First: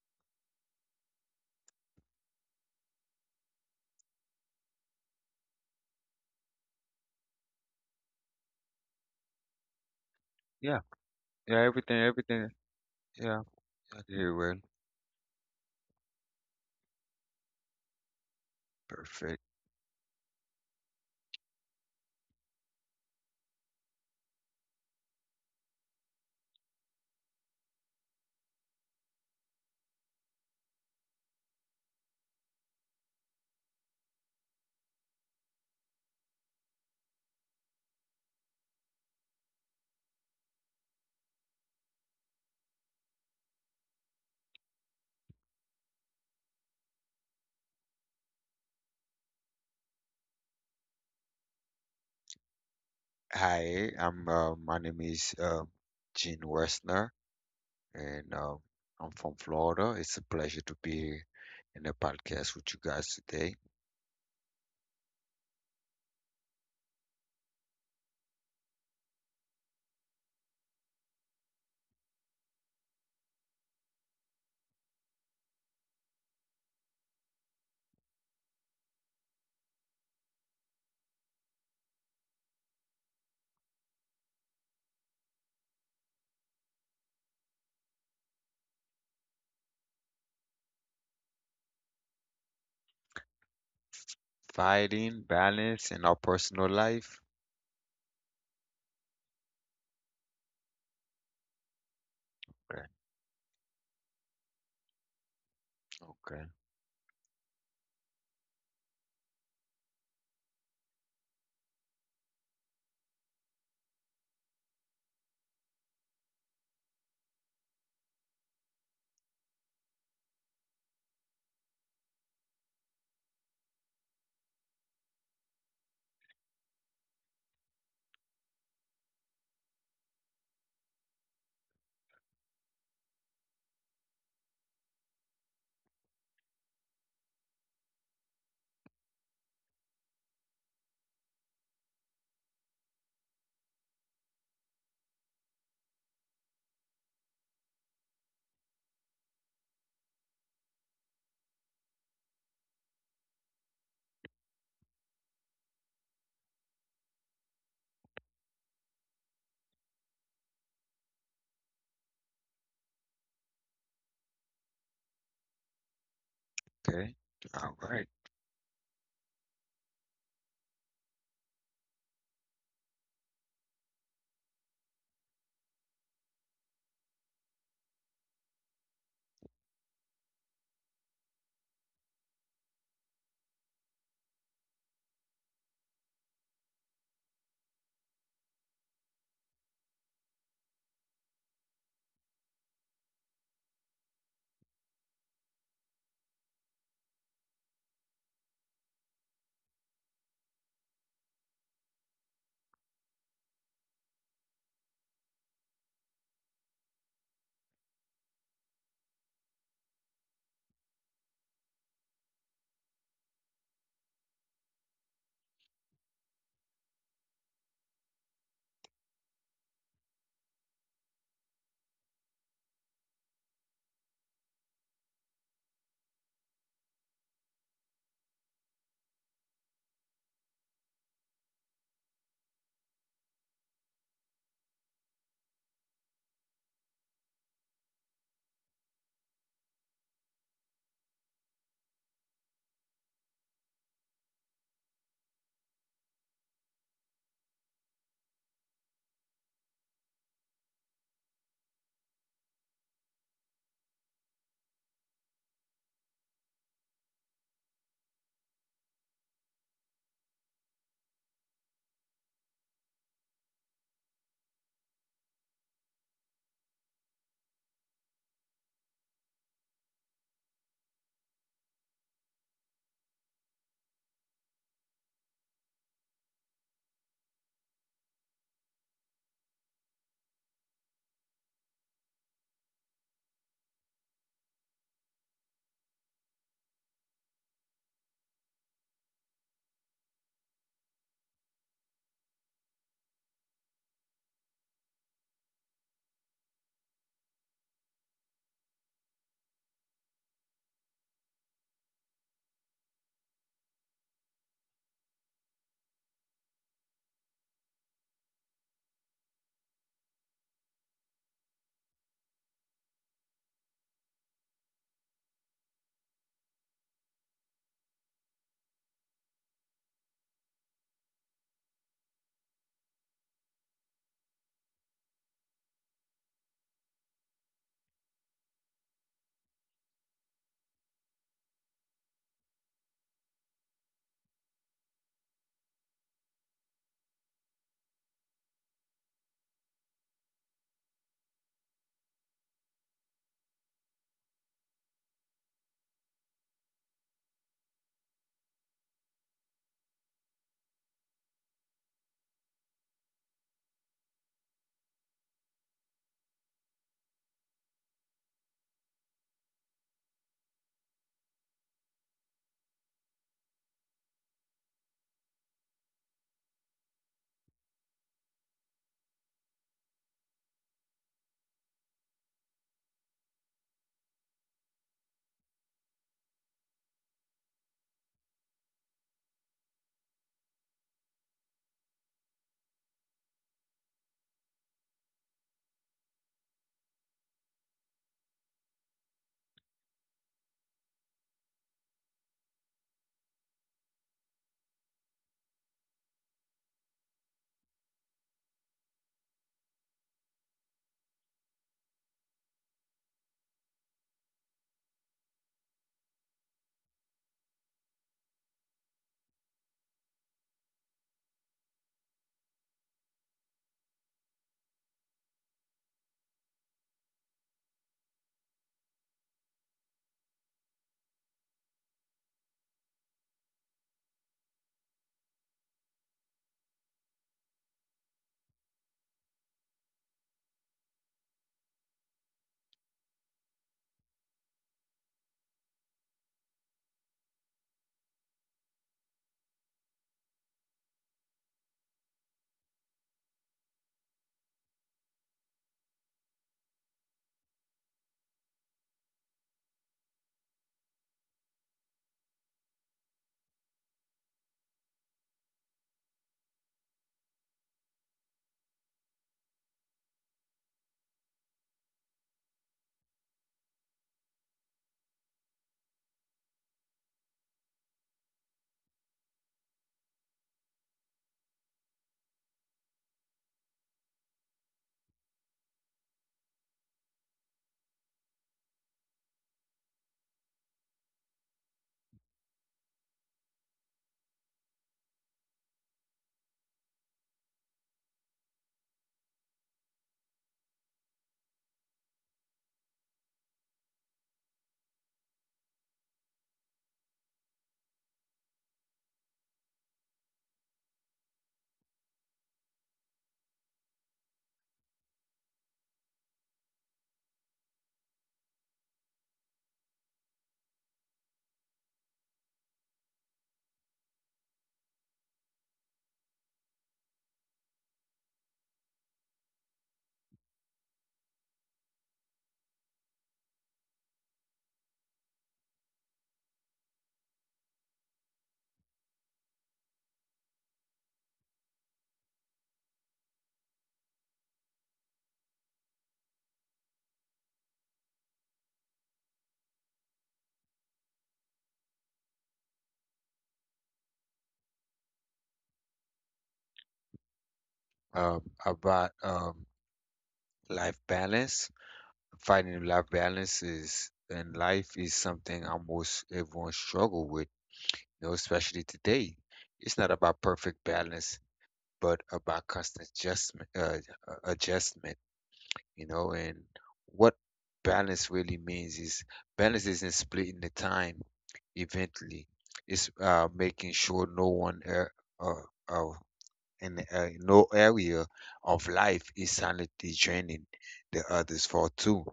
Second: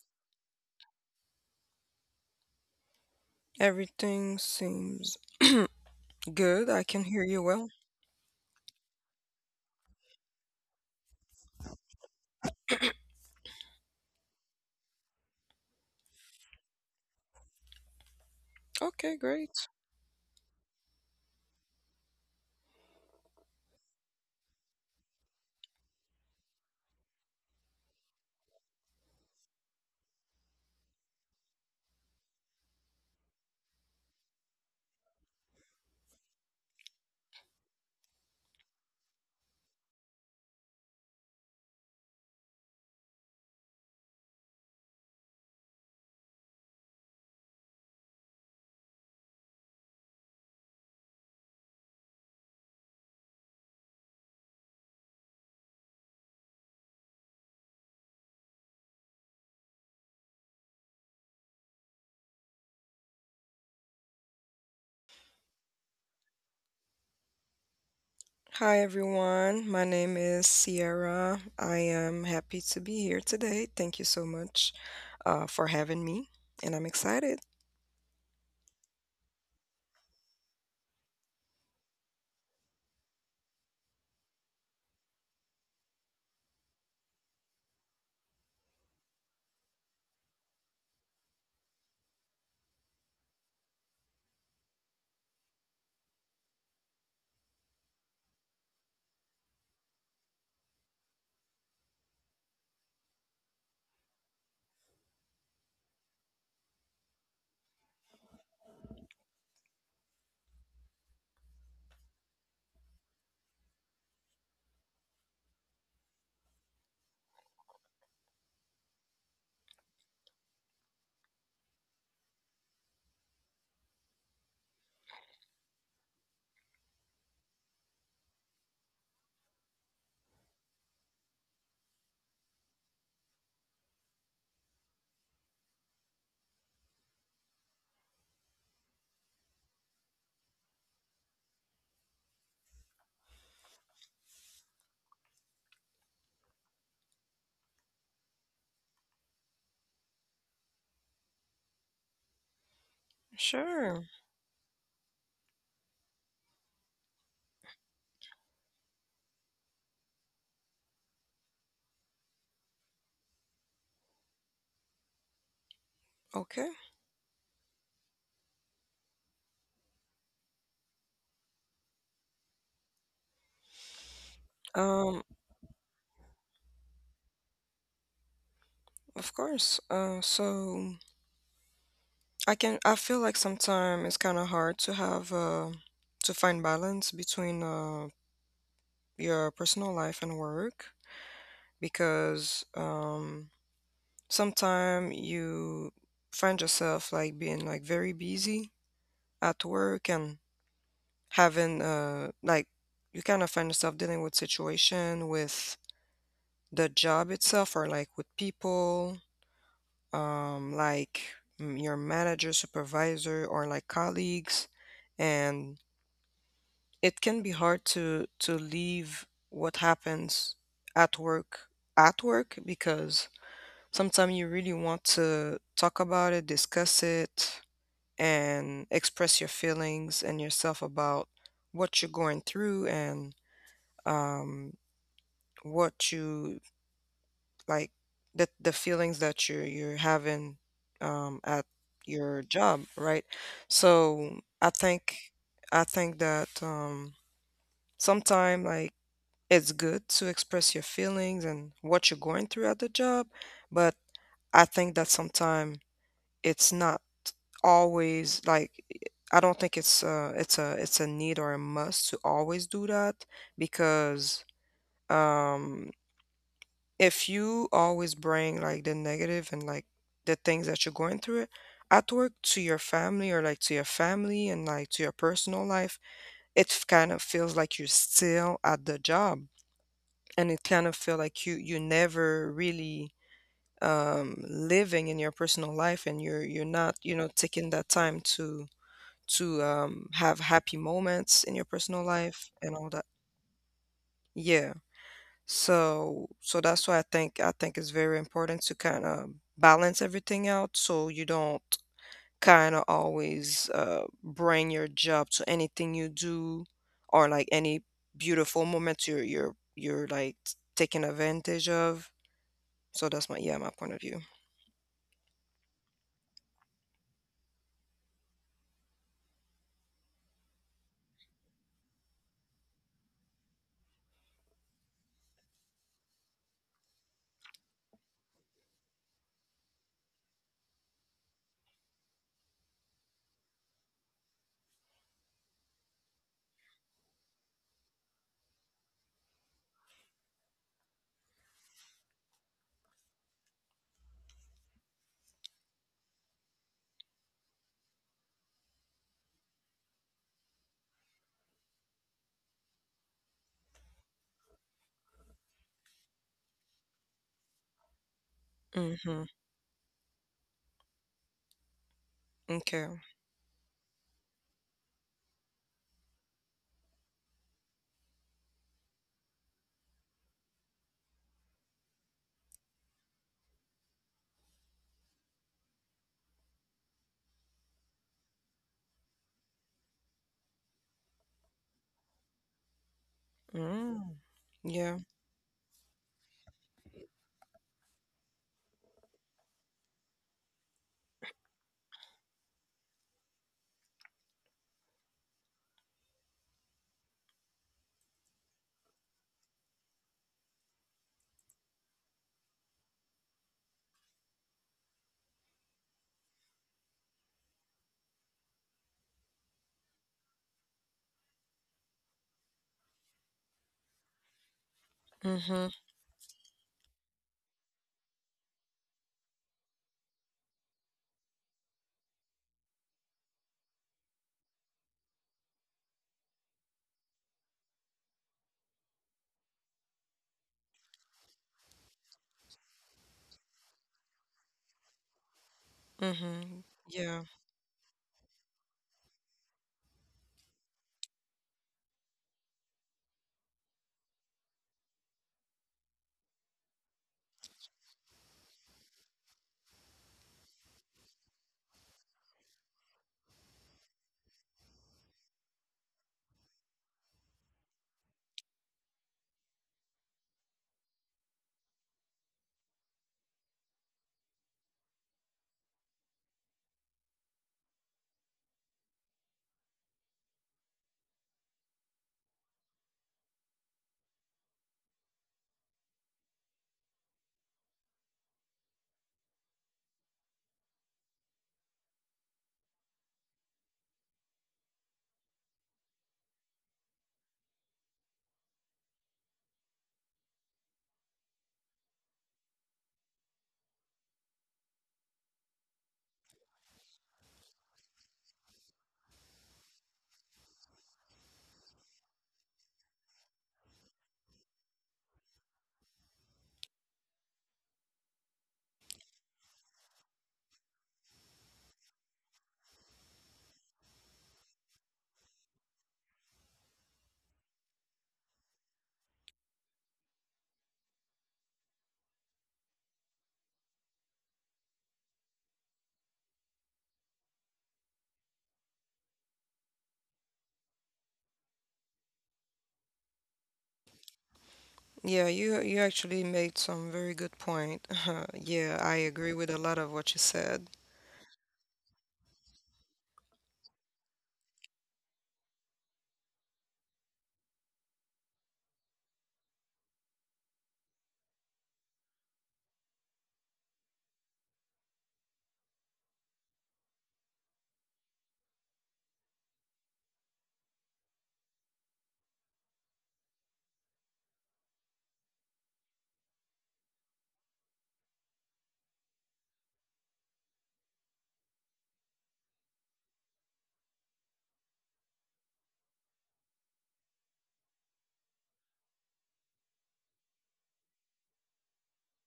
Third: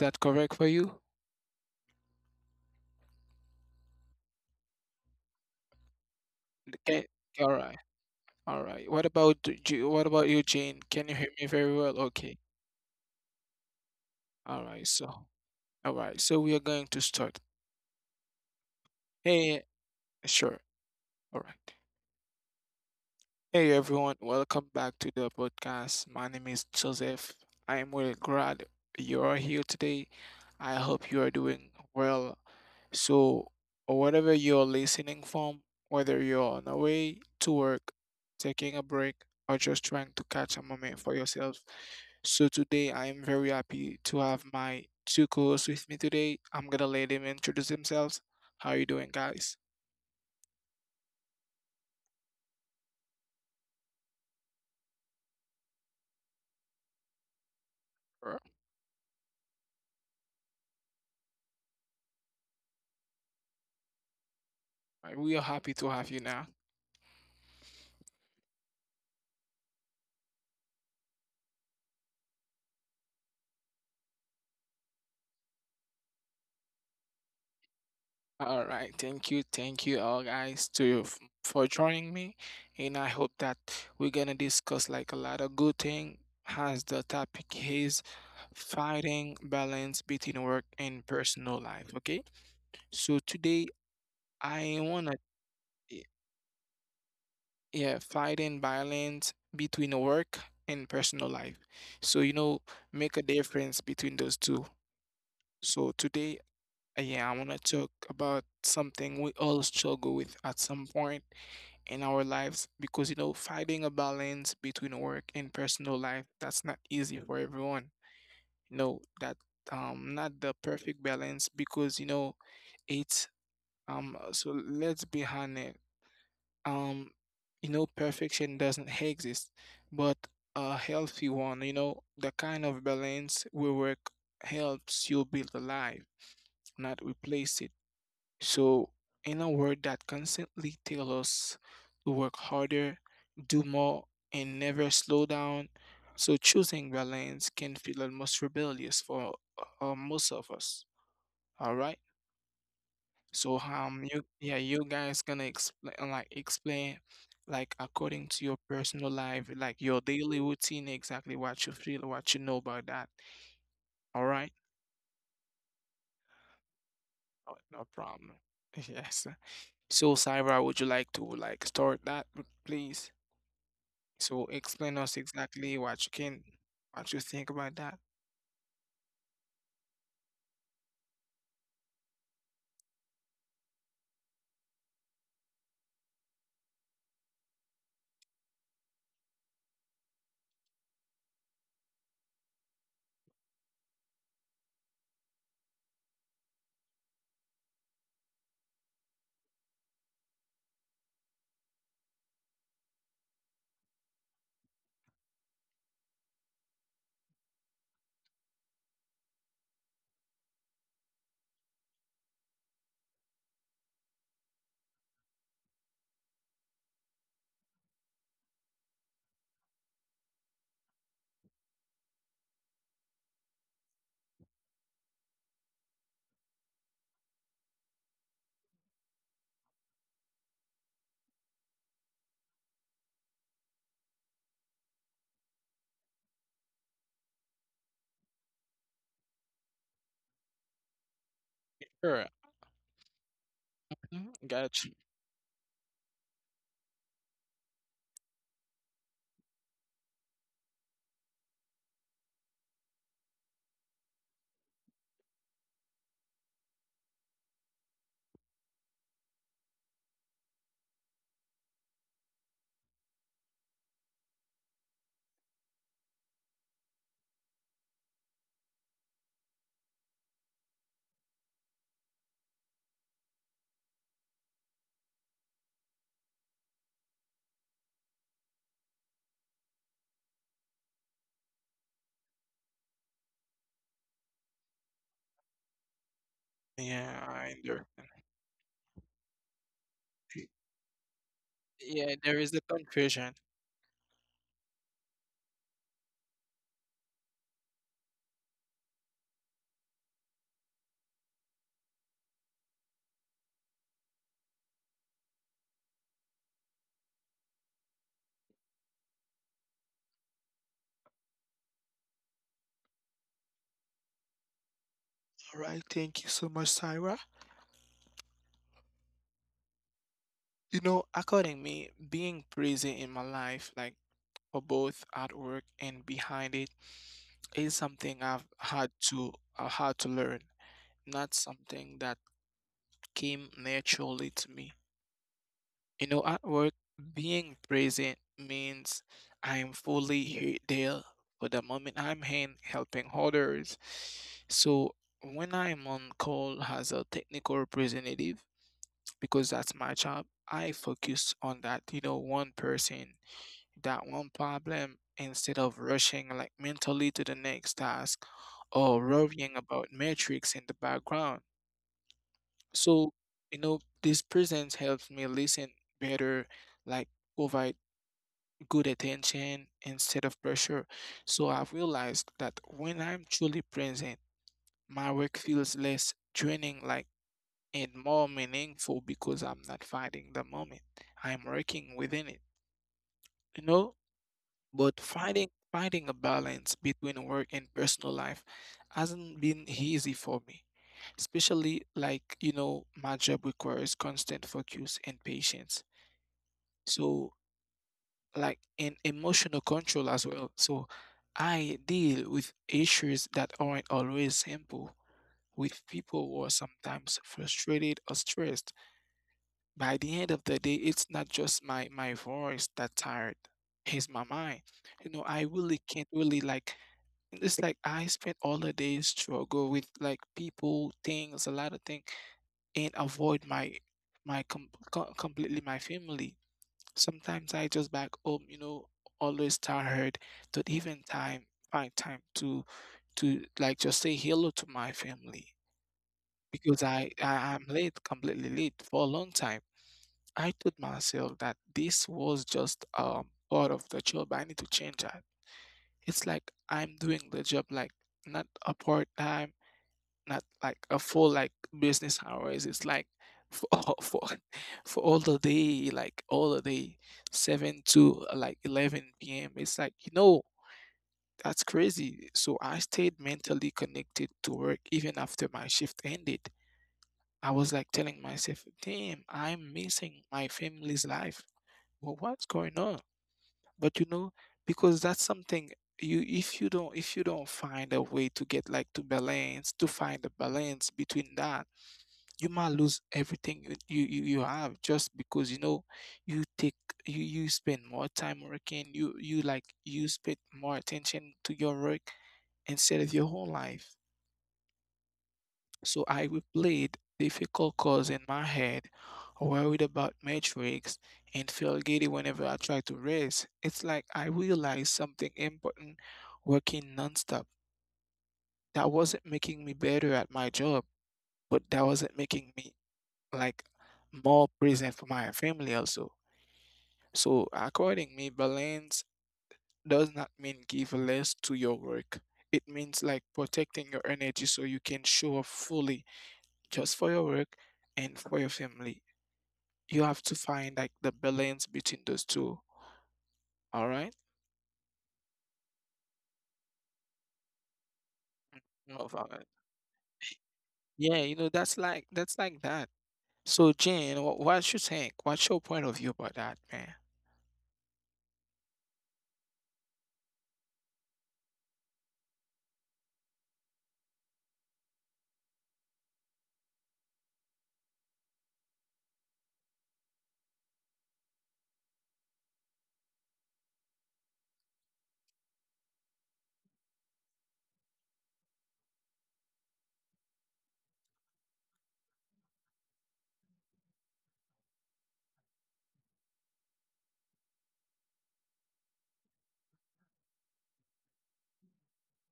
that correct for you? Everything seems good. I can Okay, hear you all well. right, all right. What about you? What about you, Jane? Yeah, Can you hear me yeah, very everything, well? Okay, everything. Yeah. I did it well. all right. All right. So we are going to start. Okay, Perfect. great. Hey, sure. All right. Hey, everyone. Welcome back to the podcast. My name is Joseph. I am really glad you are here today. I hope you are doing well. So, whatever you're listening from, whether you're on the way to work, taking a break, or just trying to catch a moment for yourself. So, today I am very happy to have my two co hosts with me today. I'm gonna let them introduce themselves. How you doing, guys? Hi, I'm my name is Gene Westner, and Uh, I'm from Florida. It's a pleasure to be here in the podcast with you guys today. We are happy to have you now. Hi, everyone. My name is Sierra. I am happy to be here today. Thank you so much for having me, and I'm excited. All right, thank you, all guys, to for joining me, and I hope that we're gonna discuss like a lot of good thing as the topic is fighting balance between work and personal life. Okay, so today I wanna, Fighting, balance, in our personal life. yeah, fighting balance between work and personal life. So you know Okay. make a difference between those two. So today Okay. Yeah, I wanna talk about something we all struggle with at some point in our lives because you know finding a balance between work and personal life, that's not easy for everyone. No, that not the perfect balance because you know It's so let's be honest. Um, you know, perfection doesn't exist, but a healthy one, you know, the kind of balance where work helps you build a life, not replace it. So in a world that constantly tells us to work harder, do more, and never slow down, so choosing balance can feel almost rebellious for most of us. All right. So Sure. you, yeah, you guys gonna explain like according to your personal life, like your daily routine, exactly what you feel, what you know about that, all right, Okay. Okay. no, All no right. problem yes, so Sarah, would you like to like start that, please, so explain us Um, exactly what you can, what you think about that. of course. So I can. I feel like sometimes it's kind of hard to have to find balance between your personal life and work because sometimes you find yourself like being like very busy at work and having like you kind of find yourself dealing with situation with the job itself or like with people, like your manager, supervisor or like colleagues, and it can be hard to leave what happens at work at work because sometimes you really want to talk about it, discuss it, and express your feelings and yourself about what you're going through and um, what you like the feelings that you're having at Sure. your job, right? Mhm, So got you. I think that sometime like it's good to express your feelings and what you're going through at the job, but I think that sometimes it's not always like I don't think it's it's a need or a must to always do that because um if you always bring like the negative and like the things that you're going through it at work to your family or like to your family and like to your personal life, it kind of feels like you're still at the job, and it kind of feel like you never really living in your personal life, and you're not, you Yeah, know, I taking that understand. time to have happy moments in your personal Yeah, there life is the and all that. confusion. Yeah. So so that's why I think it's very important to kind of balance everything out, so you don't kind of always bring your job to anything you do or like any beautiful moments you're like taking advantage of. So that's my yeah my point of view. All right, thank you so much, Sarah. You know, according me, being busy in my life, like for both at work and behind it, is something I had to learn. Not something that came naturally to me. You know, at work, being present means I am fully here there for the moment I'm in helping others. So when I'm on call as a technical representative, because that's my job, I focus on that, you know, one person, that one problem, instead of rushing like mentally to the next task or Mm-hmm. worrying about metrics in the background. Okay. So, you know, this presence helps me listen better, like provide good attention instead of pressure. So I've realized that when I'm truly present, my work feels less draining, like, and more meaningful because I'm not fighting the moment. I'm working within it. You know, Mm. but Yeah. finding a balance between work and personal life hasn't been easy for me, especially like, you know, my job requires constant focus and patience. So, like, and emotional control as well. So, I deal with issues that aren't always simple with people who are sometimes frustrated or stressed. By the end of the day, it's not just my voice that's tired, it's my mind. You know, I Mm-hmm. really can't really like. It's like I spent all the day struggle with like people, things, a lot of things, and avoid my completely my family. Sometimes I just back home, you know, always tired, don't even time find time to like just say hello to my family Mm-hmm. because Yeah. I'm late, completely late for a long time. I told myself that this was just part of the job. I need to change that. It's like I'm doing the job like not a part time, not like a full like business hours. It's like for for for all the day, like all the day, seven to like 11 p.m. It's like you know that's crazy. So I stayed mentally connected to work even after my shift ended. I was like telling myself, "Damn, I'm missing my family's life. Well, what's going on?" But you know, because that's something, you if you don't find a way to get like to balance to find a balance between that, you might lose everything you, you have, just because you know you take, you spend more time working, you spend more attention to your work instead of your whole life. So I replayed difficult calls in my head, worried about metrics, and feel giddy whenever I try to rest. It's like I realized something important: working nonstop, that wasn't making me better at my job, but that wasn't making me like more present for my family also. So according me, balance does not mean give less to your work. It means like protecting your energy so you can show up fully just for your work and for your family. You have to find like the balance between those two. All right? Yeah, you actually made some very good point. Yeah, I No, problem. agree with a lot of what you said. Yeah, you know that's like that. So Jane, what you think? What's your point of view about that, man? About life balance. Finding life balance is and life is something almost everyone struggle with, you know, especially today. It's not about perfect balance, but about constant adjustment, you know, and what balance really means is balance isn't splitting the time. Eventually, it's making sure no one uh, uh, and no area of life is silently draining the others for too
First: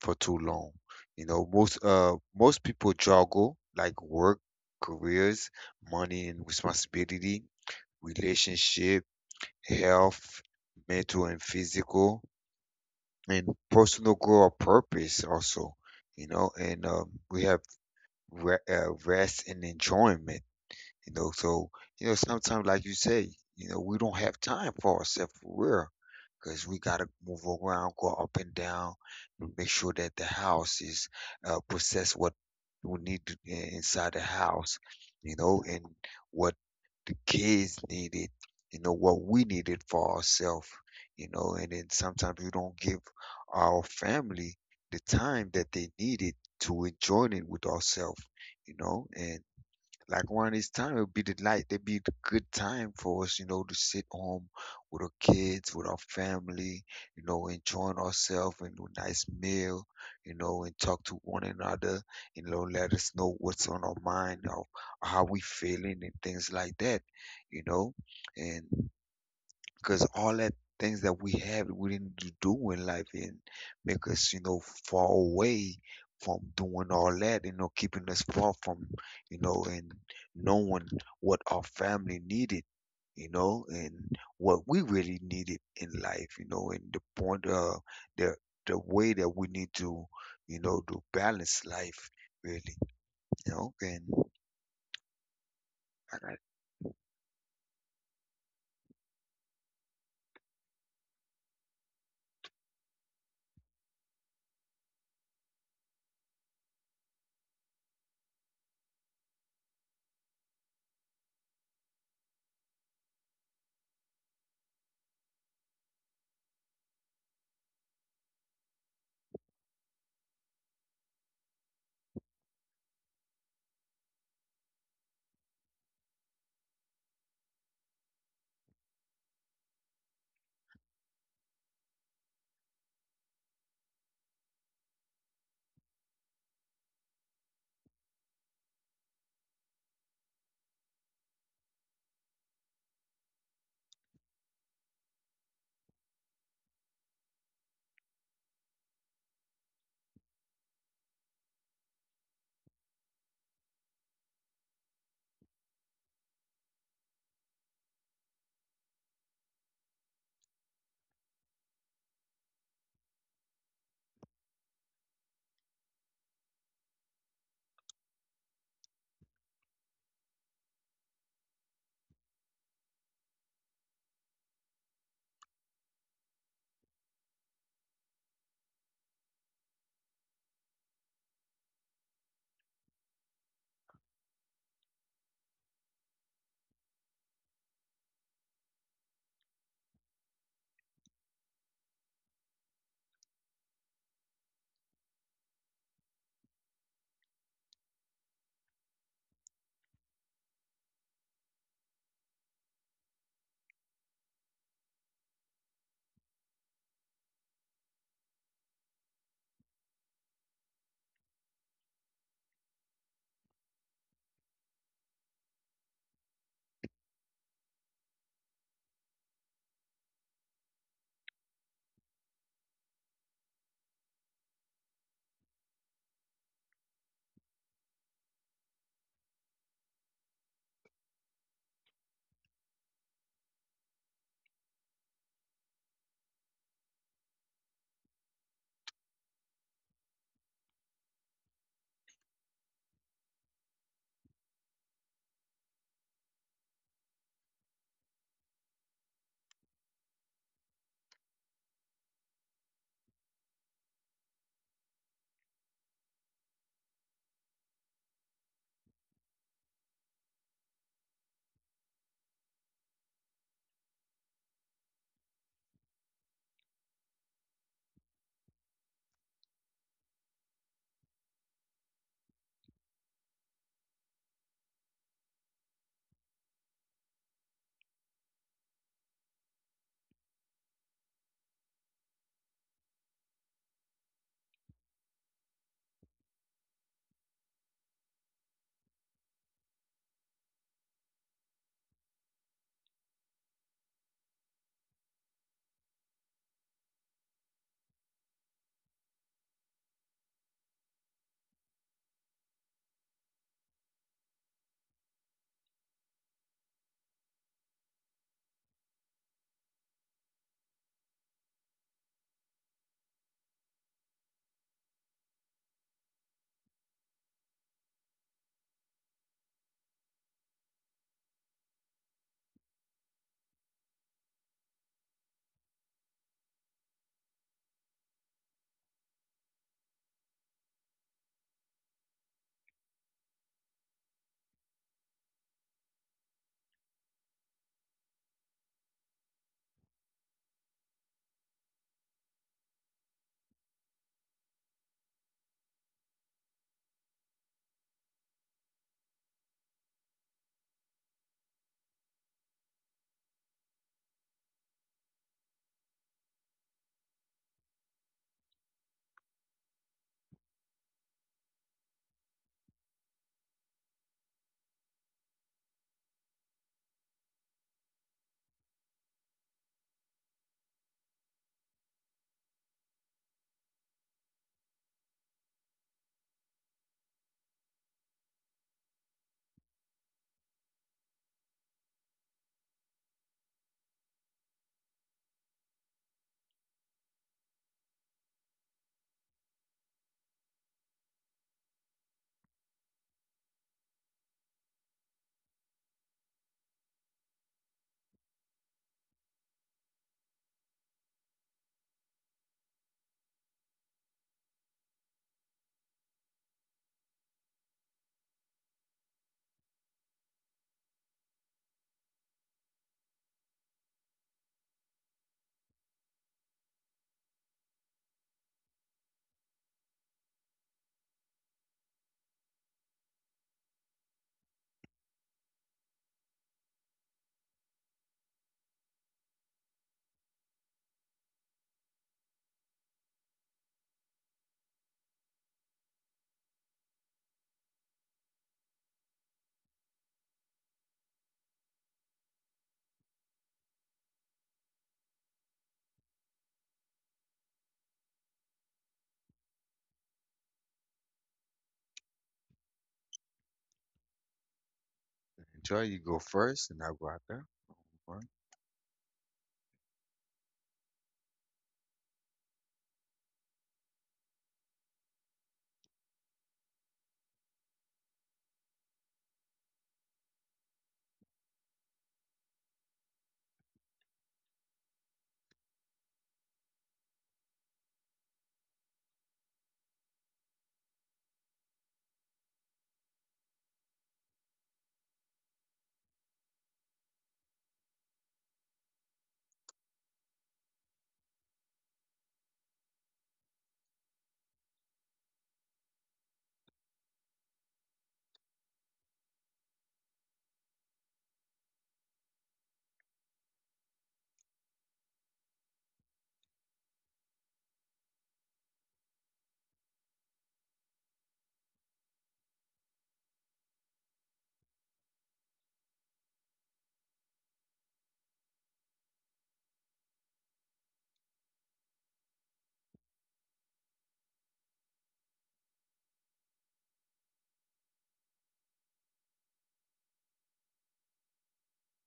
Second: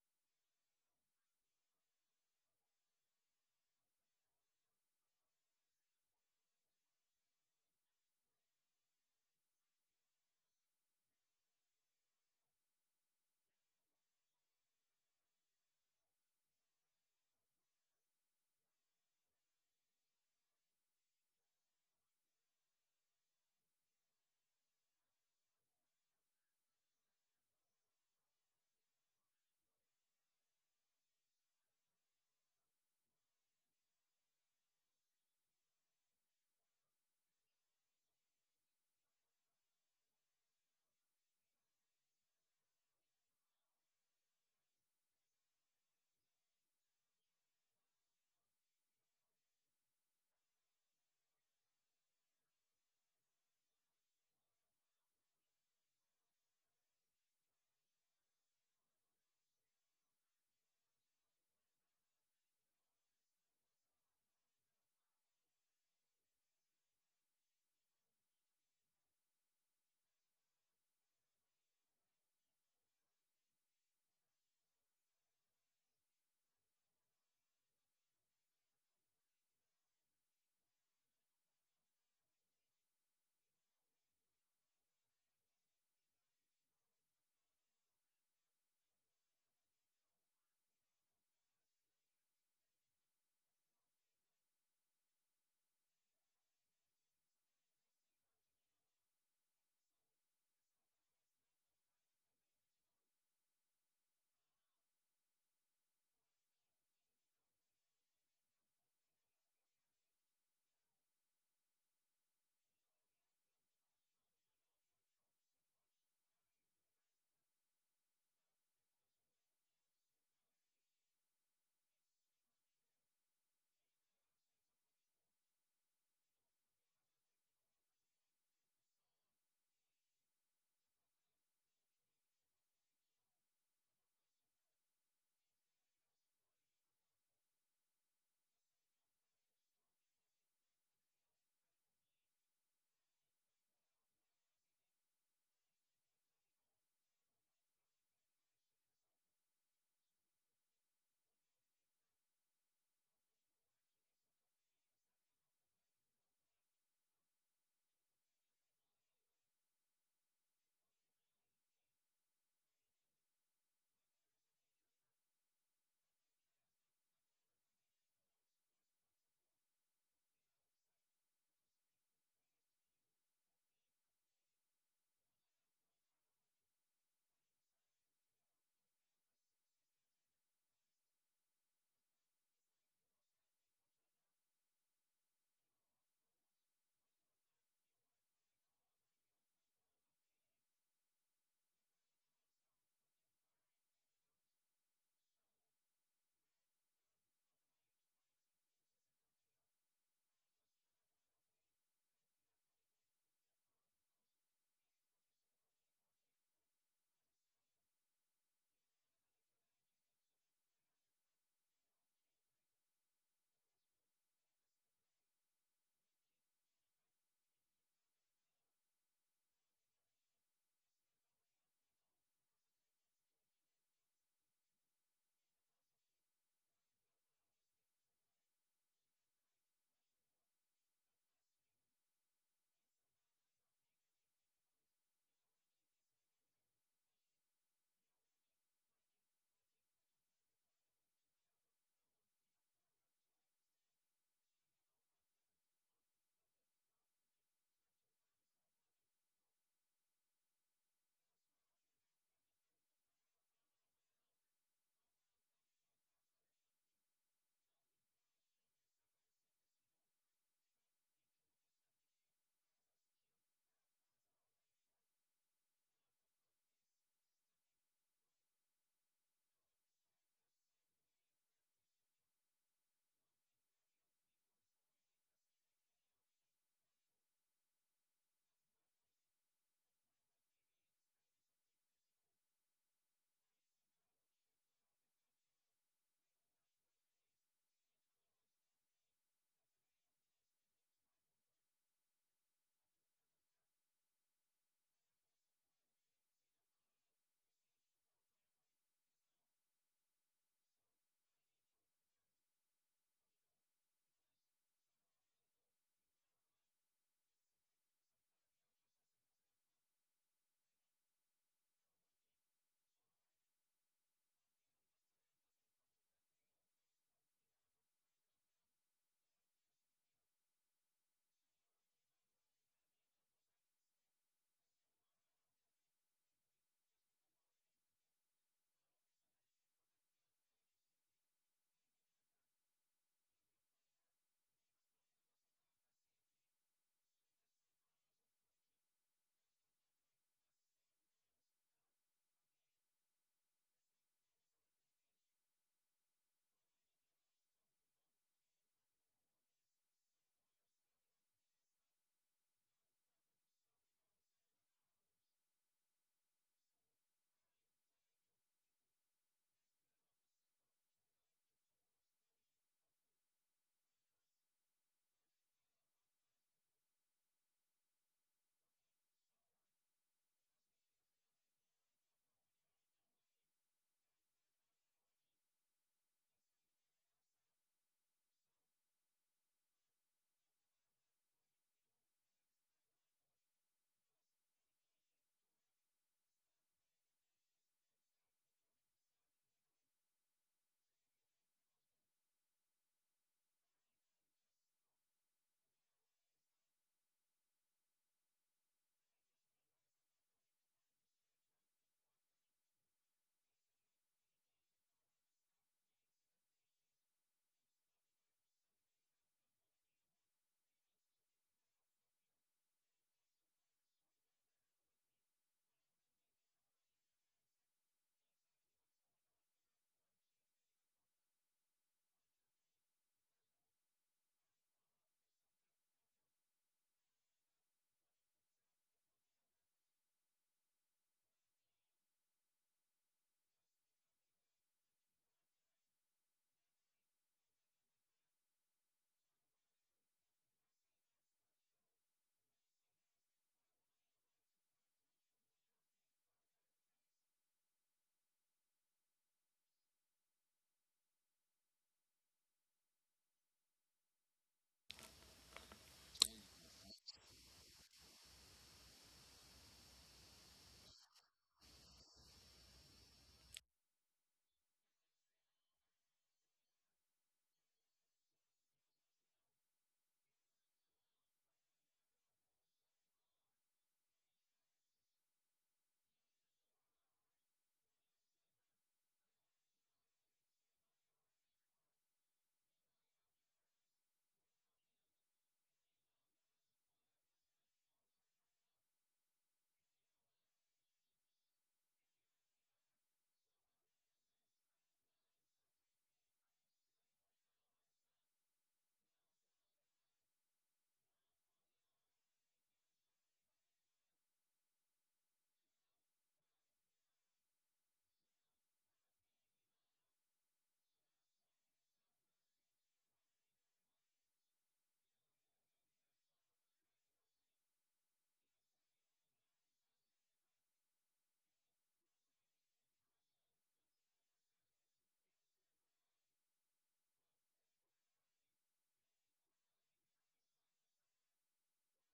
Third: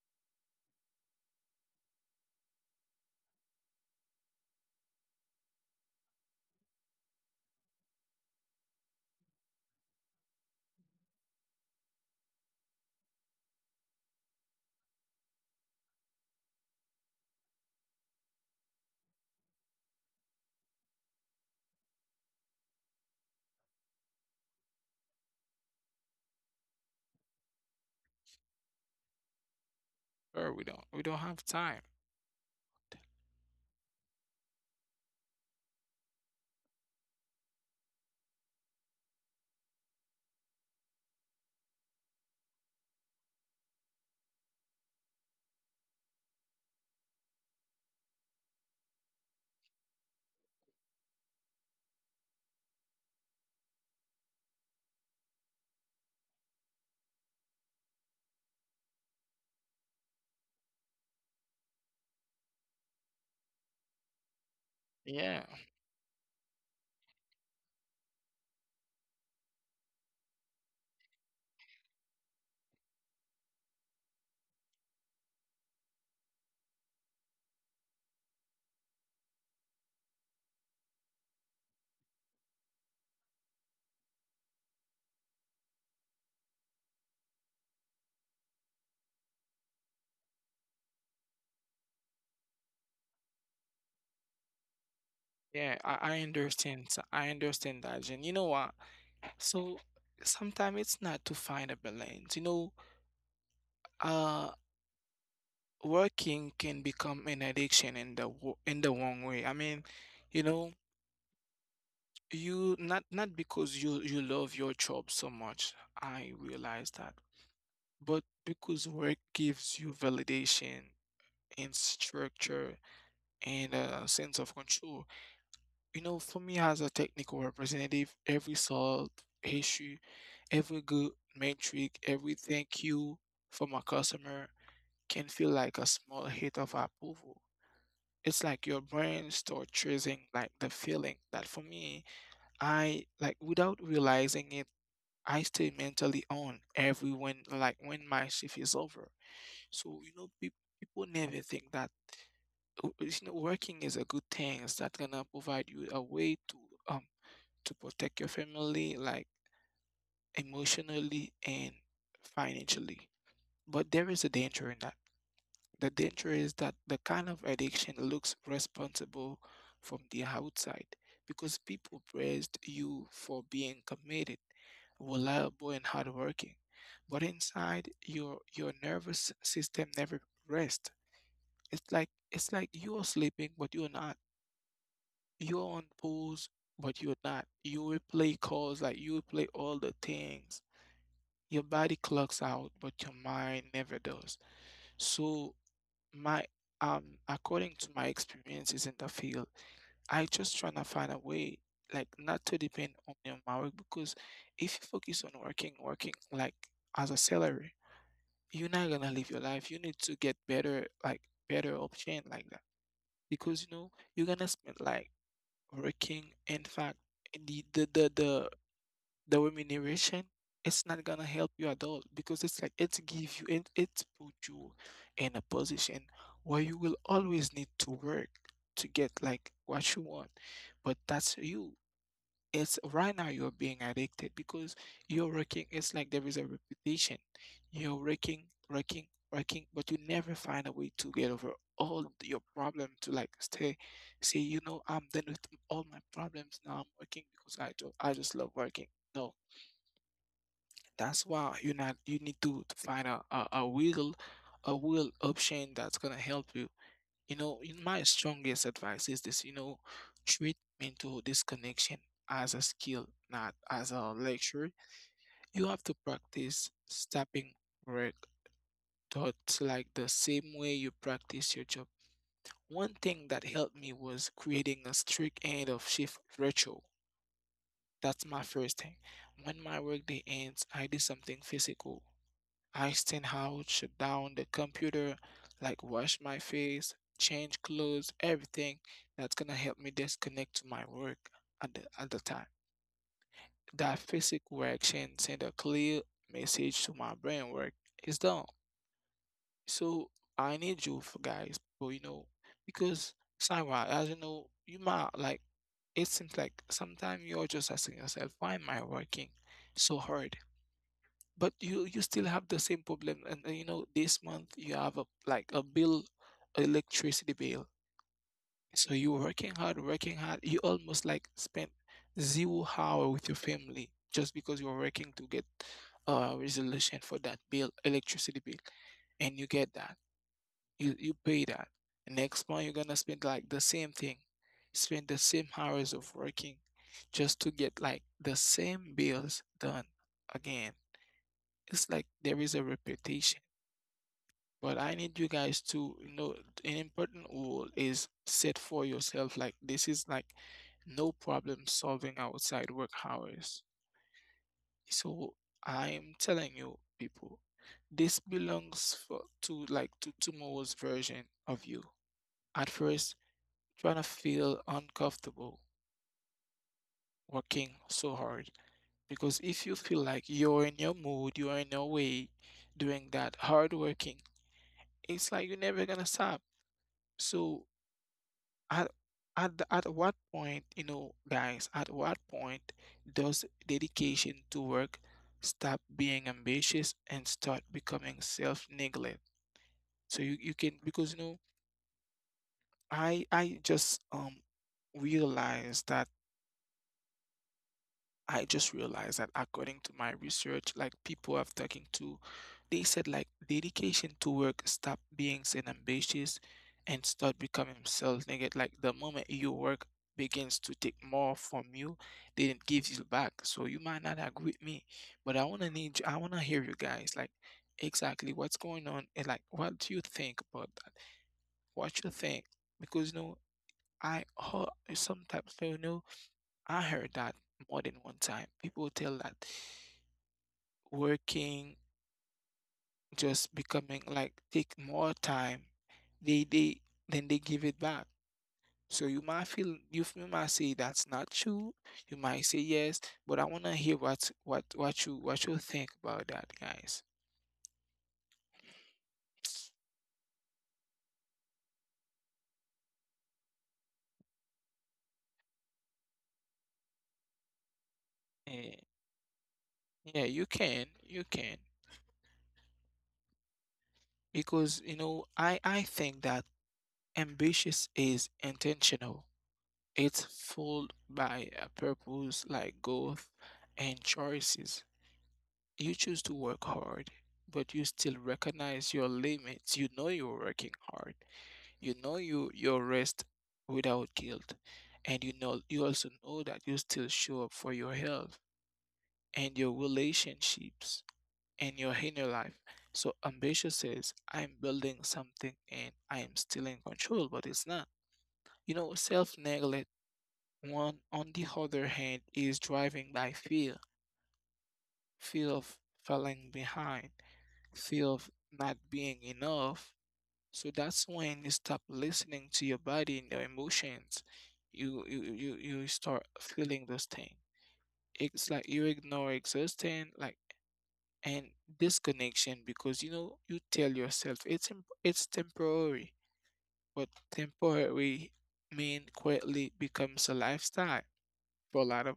for too long. You know, most people juggle like work, careers, money and responsibility, relationship, health, mental and physical, and personal growth or purpose also. You know, and we have rest and enjoyment, you know. So, you know, sometimes, like you say, you know, we don't have time for ourselves for real, because we got to move around, go up and down, and make sure that the Or house is we don't have time. process what we need to, inside the house, you know, and what the kids needed, you know, what we needed for ourselves, you know, and then sometimes we don't give our family the time that they needed to enjoy it with ourselves, you know, and like around this time it would be the it'd be the good time for us, you know, to sit home with our kids, with our family, you know, enjoying ourselves and a nice meal, you know, and talk to one another, you know, let us know what's on our mind or how we Yeah. feeling and things like that, you know. And because all that things that we have we didn't do in life and make us, you know, far away from doing all that, you know, keeping us far from, you know, and knowing what our family needed, you know, and what we really needed in life, you know. And the point the the way that we need to, you know, to balance life, really, you know. And Yeah, I I got understand. I understand that. And you know what? So sometimes it's not to find a balance. You know, uh, working can become an addiction in in the wrong way. I mean, you know, you, not because you love your job so much. I realize that, but because work gives you validation and structure and a sense of control. You know, for me as a technical representative, every solved issue, every good metric, every thank you from a customer can feel like a small hit of approval. It's like your brain starts chasing like the feeling that for me, I like, without realizing it, I stay mentally on every when like when my shift is over. So you know, people never think that w- you know, working is a good thing. It's that gonna provide you a way um to protect your family, like emotionally and financially. But there is a danger in that. The danger is that the kind of addiction looks responsible from the outside because people praised you for being committed, reliable, and hardworking. But inside, your nervous system never rests. It's like, it's like you are sleeping, but you're not. You're on pause, but you're not. You will play calls, like you will play all the things. Your body clocks out, but your mind never does. So my according to my experiences in the field, I just trying to find a way like not to depend only on my work because if you focus on working, working like as a salary, you're not gonna live your life. You need to get better, like better option like that. Because you know, you're gonna spend like working, in fact, the the the the, the remuneration, it's not gonna help you at all because it's like it give you and it put you in a position where you will always need to work to get like what you want. But that's you. It's right now you're being addicted because you're working. It's like there is a repetition. You're working, working, working, but you never find a way to get over all your problem to like stay, say, you know, I'm done with all my problems. Now I'm working because I do, I just love working. No, that's why you're not. You need to find a, a real, a wheel option that's gonna help you. You know, in my strongest advice is this, you know, treat mental disconnection as a skill, not as a lecture. You have to practice stopping work thoughts like the same way you practice your job. One thing that helped me was creating a strict end of shift ritual. That's my first thing. When my workday ends, I do something physical, I stand out, shut down the computer, like wash my face, change clothes, everything that's gonna help me disconnect to my work at the time. That physical reaction send a clear message to my brain: work is done. So I need you for guys, but you know, because Sarah, as you know, you might like, it seems like sometimes you're just asking yourself, why am I working so hard? But you still have the same problem, and you know, this month you have a like a bill, electricity bill. So you're working hard, working hard, you almost like spend 0 hours with your family just because you're working to get a resolution for that bill, electricity bill. And you get that, you pay that. Next month you're gonna spend like the same thing, spend the same hours of working just to get like the same bills done again. It's like there is a repetition. But I need you guys to, you know, an important rule is set for yourself. Like this is like no problem solving outside work hours. So I'm telling you, people, this belongs for, to like to tomorrow's version of you. At first, trying to feel uncomfortable working so hard. Because if you feel like you're in your mood, you're in your way doing that hard working, it's like you're never gonna stop. So At at what point, you know, guys, at what point does dedication to work stop being ambitious and start becoming self-neglect? So you can because you know, I just realized that I just realized that according to my research, like people I've talking to, they said like dedication to work stop being an ambitious and start becoming self-negative. Like the moment your work begins to take more from you, then it gives you back. So you might not agree with me, but I wanna need you, I wanna hear you guys like exactly what's going on and like what do you think about that? What you think? Because you know, I heard sometimes, you know, I heard that more than one time. People tell that working just becoming like take more time. They then they give it back. So you might feel you you might say that's not true. You might say yes, but I wanna hear what you what you think about that, guys. Joy, you go first, and I'll go after. Go on. Eh, yeah, you can, because you know, I think that ambitious is intentional. It's fueled by a purpose like growth and choices. You choose to work hard, but you still recognize your limits. You know you're working hard. You know you your rest without guilt, and you know you also know that you still show up for your health and your relationships. In your life. So ambition says, I'm building something and I am still in control, but it's not. You know, self-neglect, one on the other hand, is driving by fear, fear of falling behind, fear of not being enough. So that's when you stop listening to your body and your emotions. You start feeling those things. It's like you ignore existing, like and disconnection because you know you tell yourself it's temporary, but temporary mean quietly becomes a lifestyle for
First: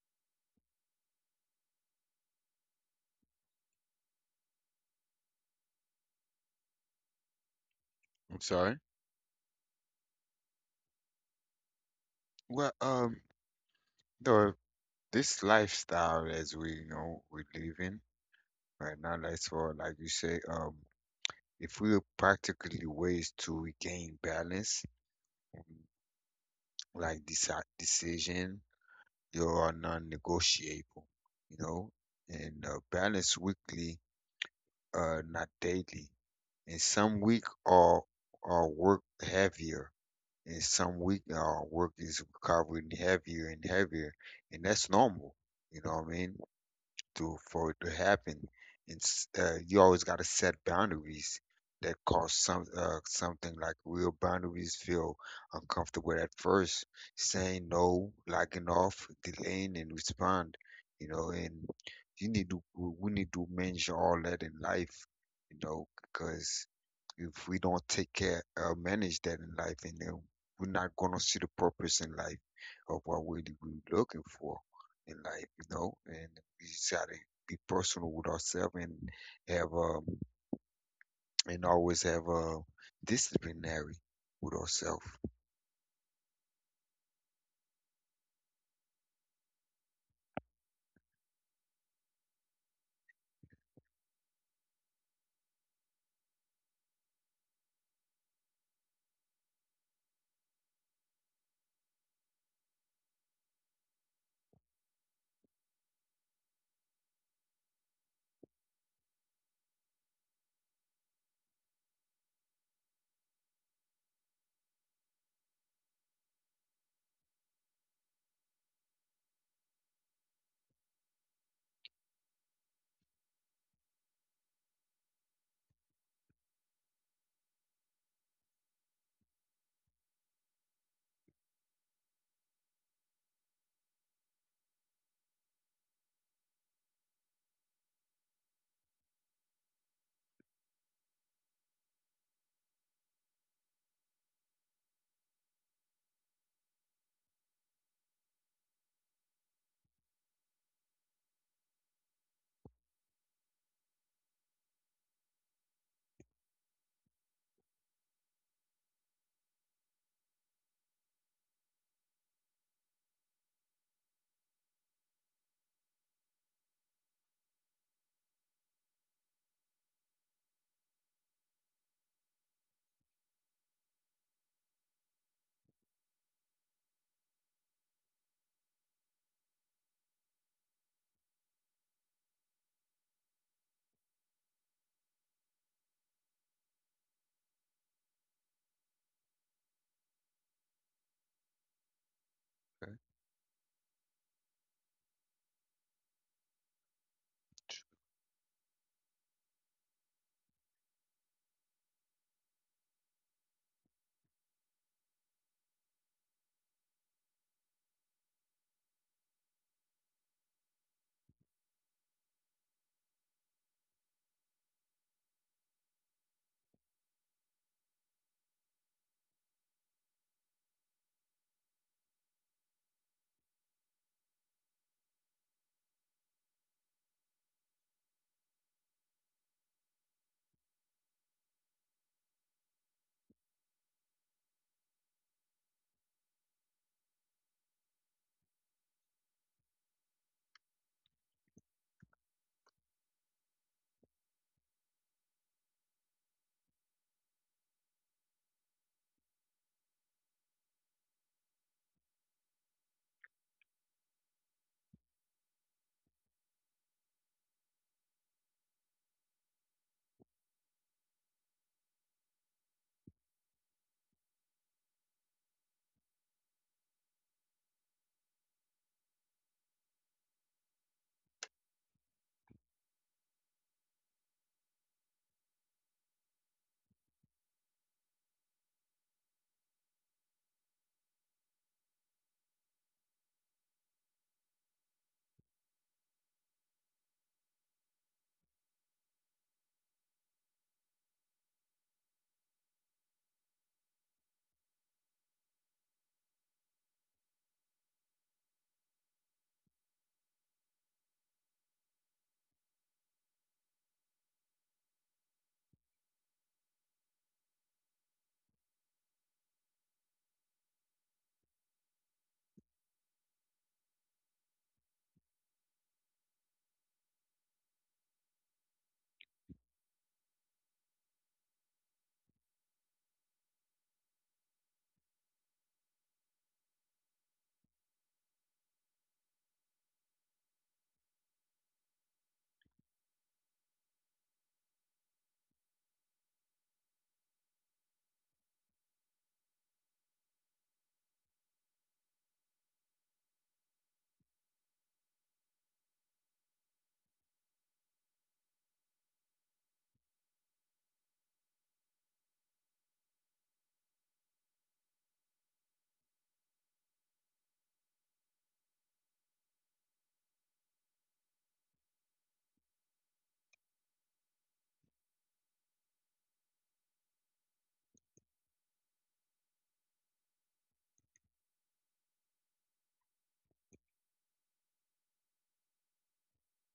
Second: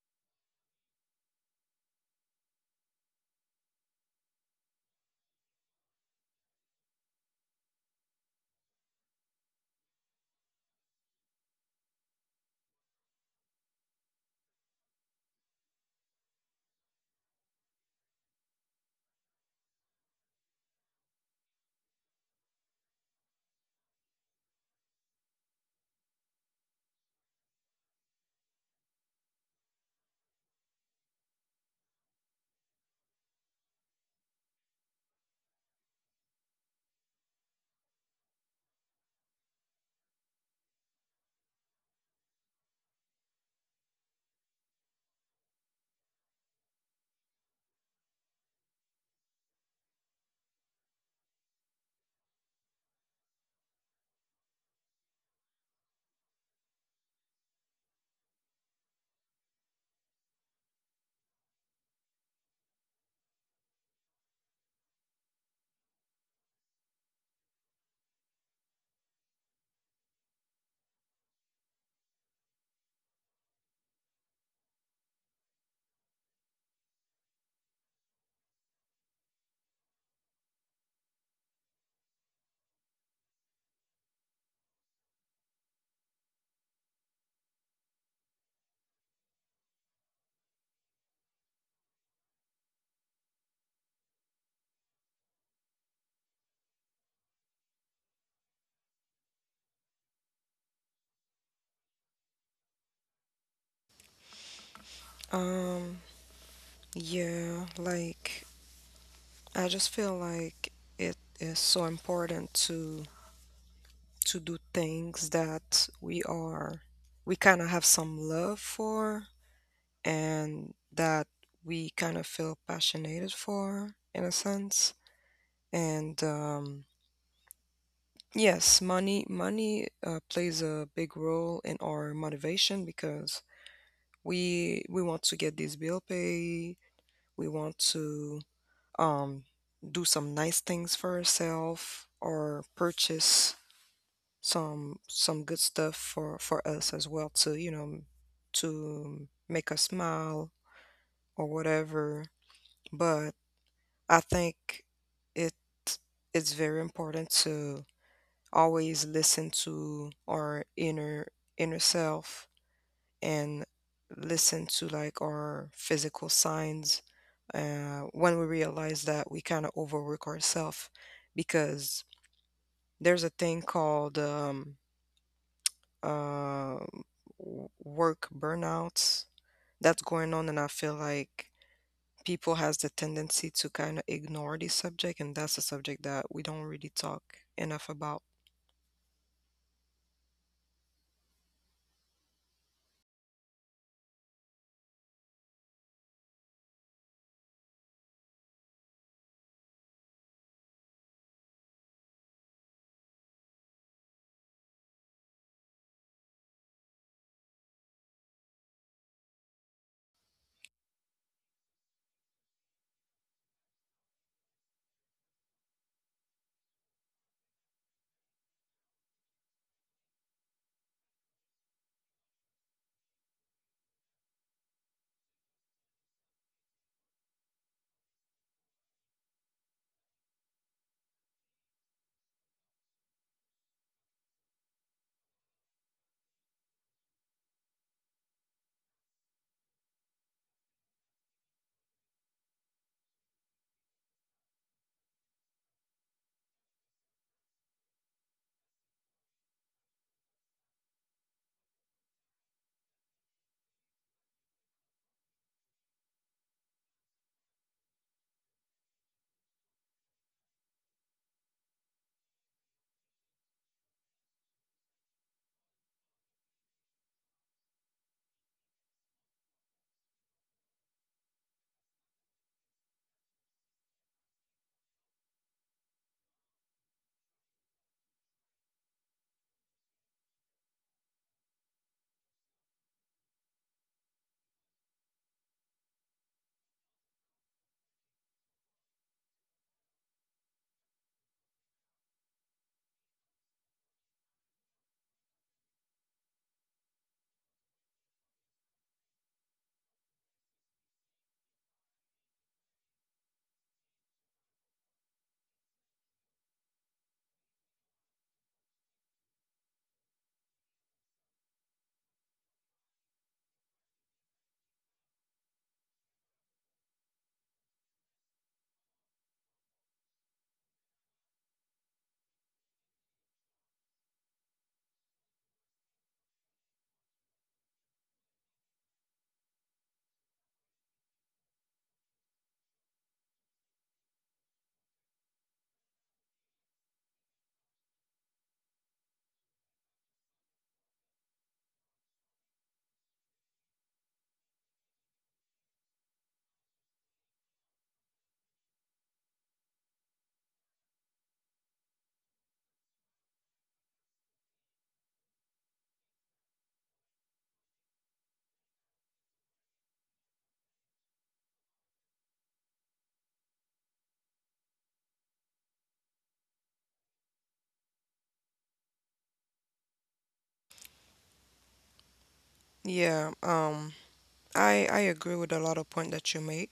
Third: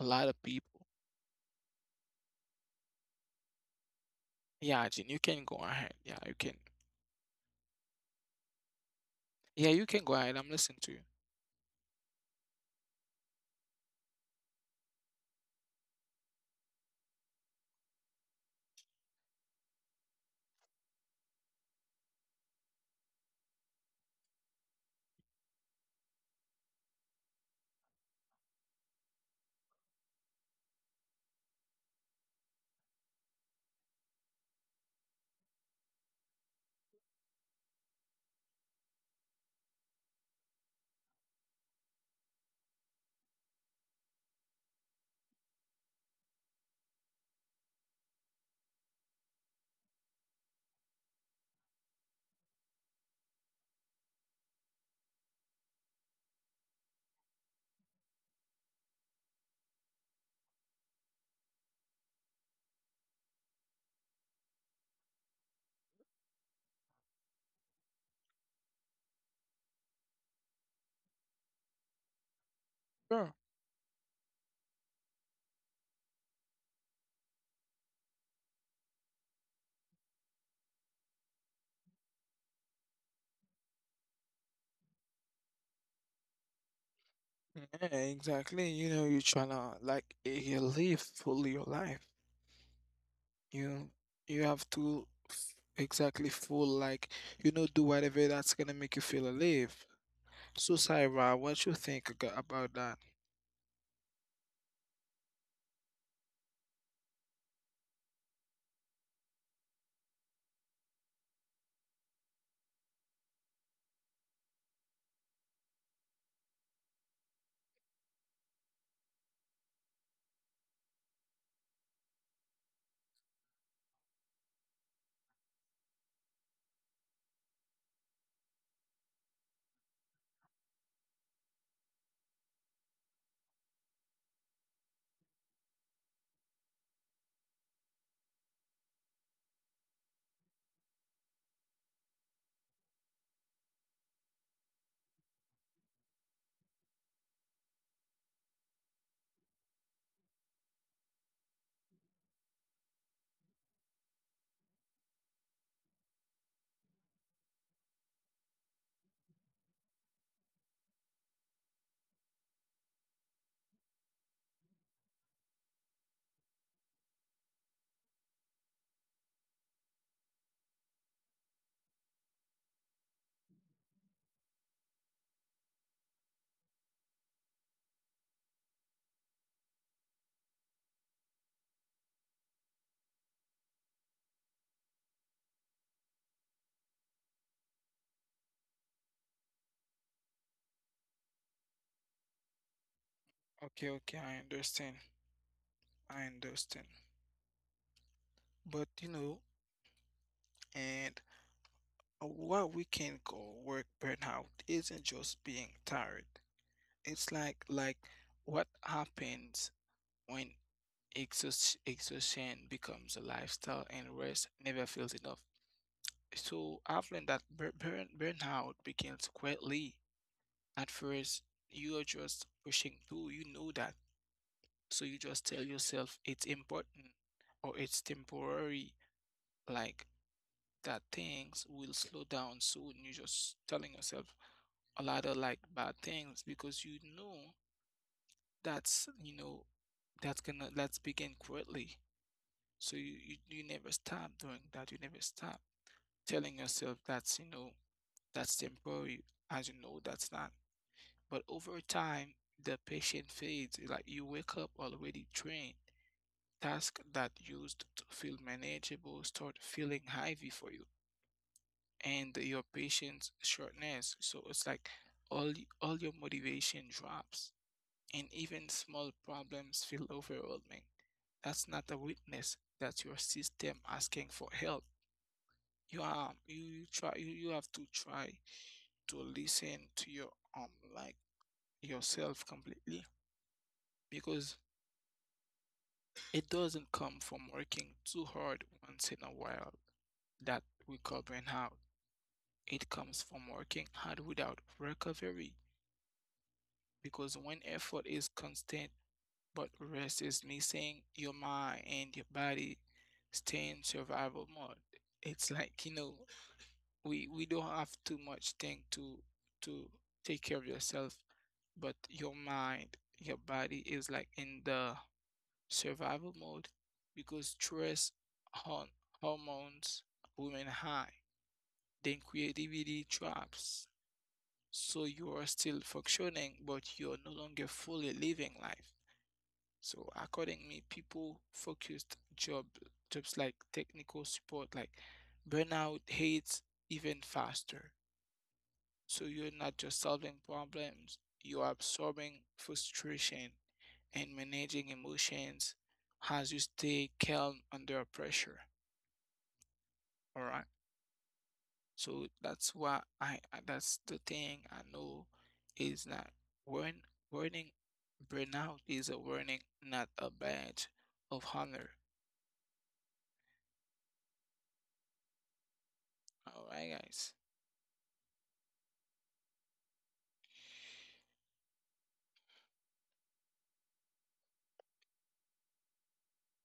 a lot of people. Yeah, Jin, you can go ahead, yeah, you can. I'm sorry. Yeah, you can go ahead, I'm listening to you. Well, no, this lifestyle as we know we live in right now, that's for like you say, if we look practically ways to regain balance, like this decision, you are non-negotiable, you know. And balance weekly, not daily, and some week are work heavier and some week our work is recovering heavier and heavier, and that's normal, you know what I mean, to for it to happen. It's You always got to set boundaries. That cause some something like real boundaries feel uncomfortable at first. Saying no, locking off, delaying, and respond. You know, and you need to, we need to manage all that in life. You know, because if we don't take care or manage that in life, and then we're not gonna see the purpose in life of what we Sure. we're looking for in life, you know. And we just gotta be personal with ourselves and have and always have a disciplinary with ourselves. Yeah, exactly, you know, you're trying to like live fully your life. you you have to exactly full, like, you know, do whatever that's gonna make you feel alive. So, Saira, what you think about that? Um, yeah, like I just feel like it is so important to do things that we are we kind of have some love for and that we kind of feel passionate for in a sense. And yes, money plays a big role in our motivation because we want to get this bill paid, we want to um do some nice things for ourselves or purchase some good stuff for us as well, to, you know, to make us smile or whatever. But I think it it's very important to always listen to our inner self and listen to like our physical signs when we realize that we kind of overwork ourselves because there's a thing called uh, work burnouts that's going on, and I feel like people has the tendency to kind of ignore this subject, and that's a subject that we don't really talk enough about. Okay. Okay, okay, I understand. I understand. But you know, and what we can call work burnout isn't just being tired. It's like what happens when exhaustion becomes a lifestyle and rest never feels enough. So I've learned that burnout begins quietly. At first, you are just pushing through. You know that. So you just tell yourself it's important or it's temporary. Like that things will slow down soon. You're just telling yourself a lot of like bad things because you know that's gonna let's begin quickly. So you, you never stop doing that. You never stop telling yourself that's you know that's temporary, as you know that's not. But over time, the patient fades. Like you wake up already trained. Tasks that used to feel manageable start feeling heavy for you. And your patience shortness. So it's like all all your motivation drops, and even small problems feel overwhelming. That's not a weakness. That's your system asking for help. You are you, you have to try to listen to your um like yourself completely because it doesn't come from working too hard once in a while that we call burnout. It comes from working hard without recovery because when effort is constant but rest is missing, your mind and your body stay in survival mode. It's like, you know, we don't have too much thing to to take care of yourself, but your mind, your body is like in the survival mode because stress hon- hormones women high, then creativity traps. So you are still functioning, but you're no longer fully living life. So accordingly, people focused jobs like technical support, like burnout hits even faster. So you're not just solving problems, you are absorbing frustration and managing emotions as you stay calm under pressure. All right. So that's why I that's the thing I know is that warn warning, burnout is a warning, not a badge of honor. All right, guys. Yeah, I agree with a lot of point that you make.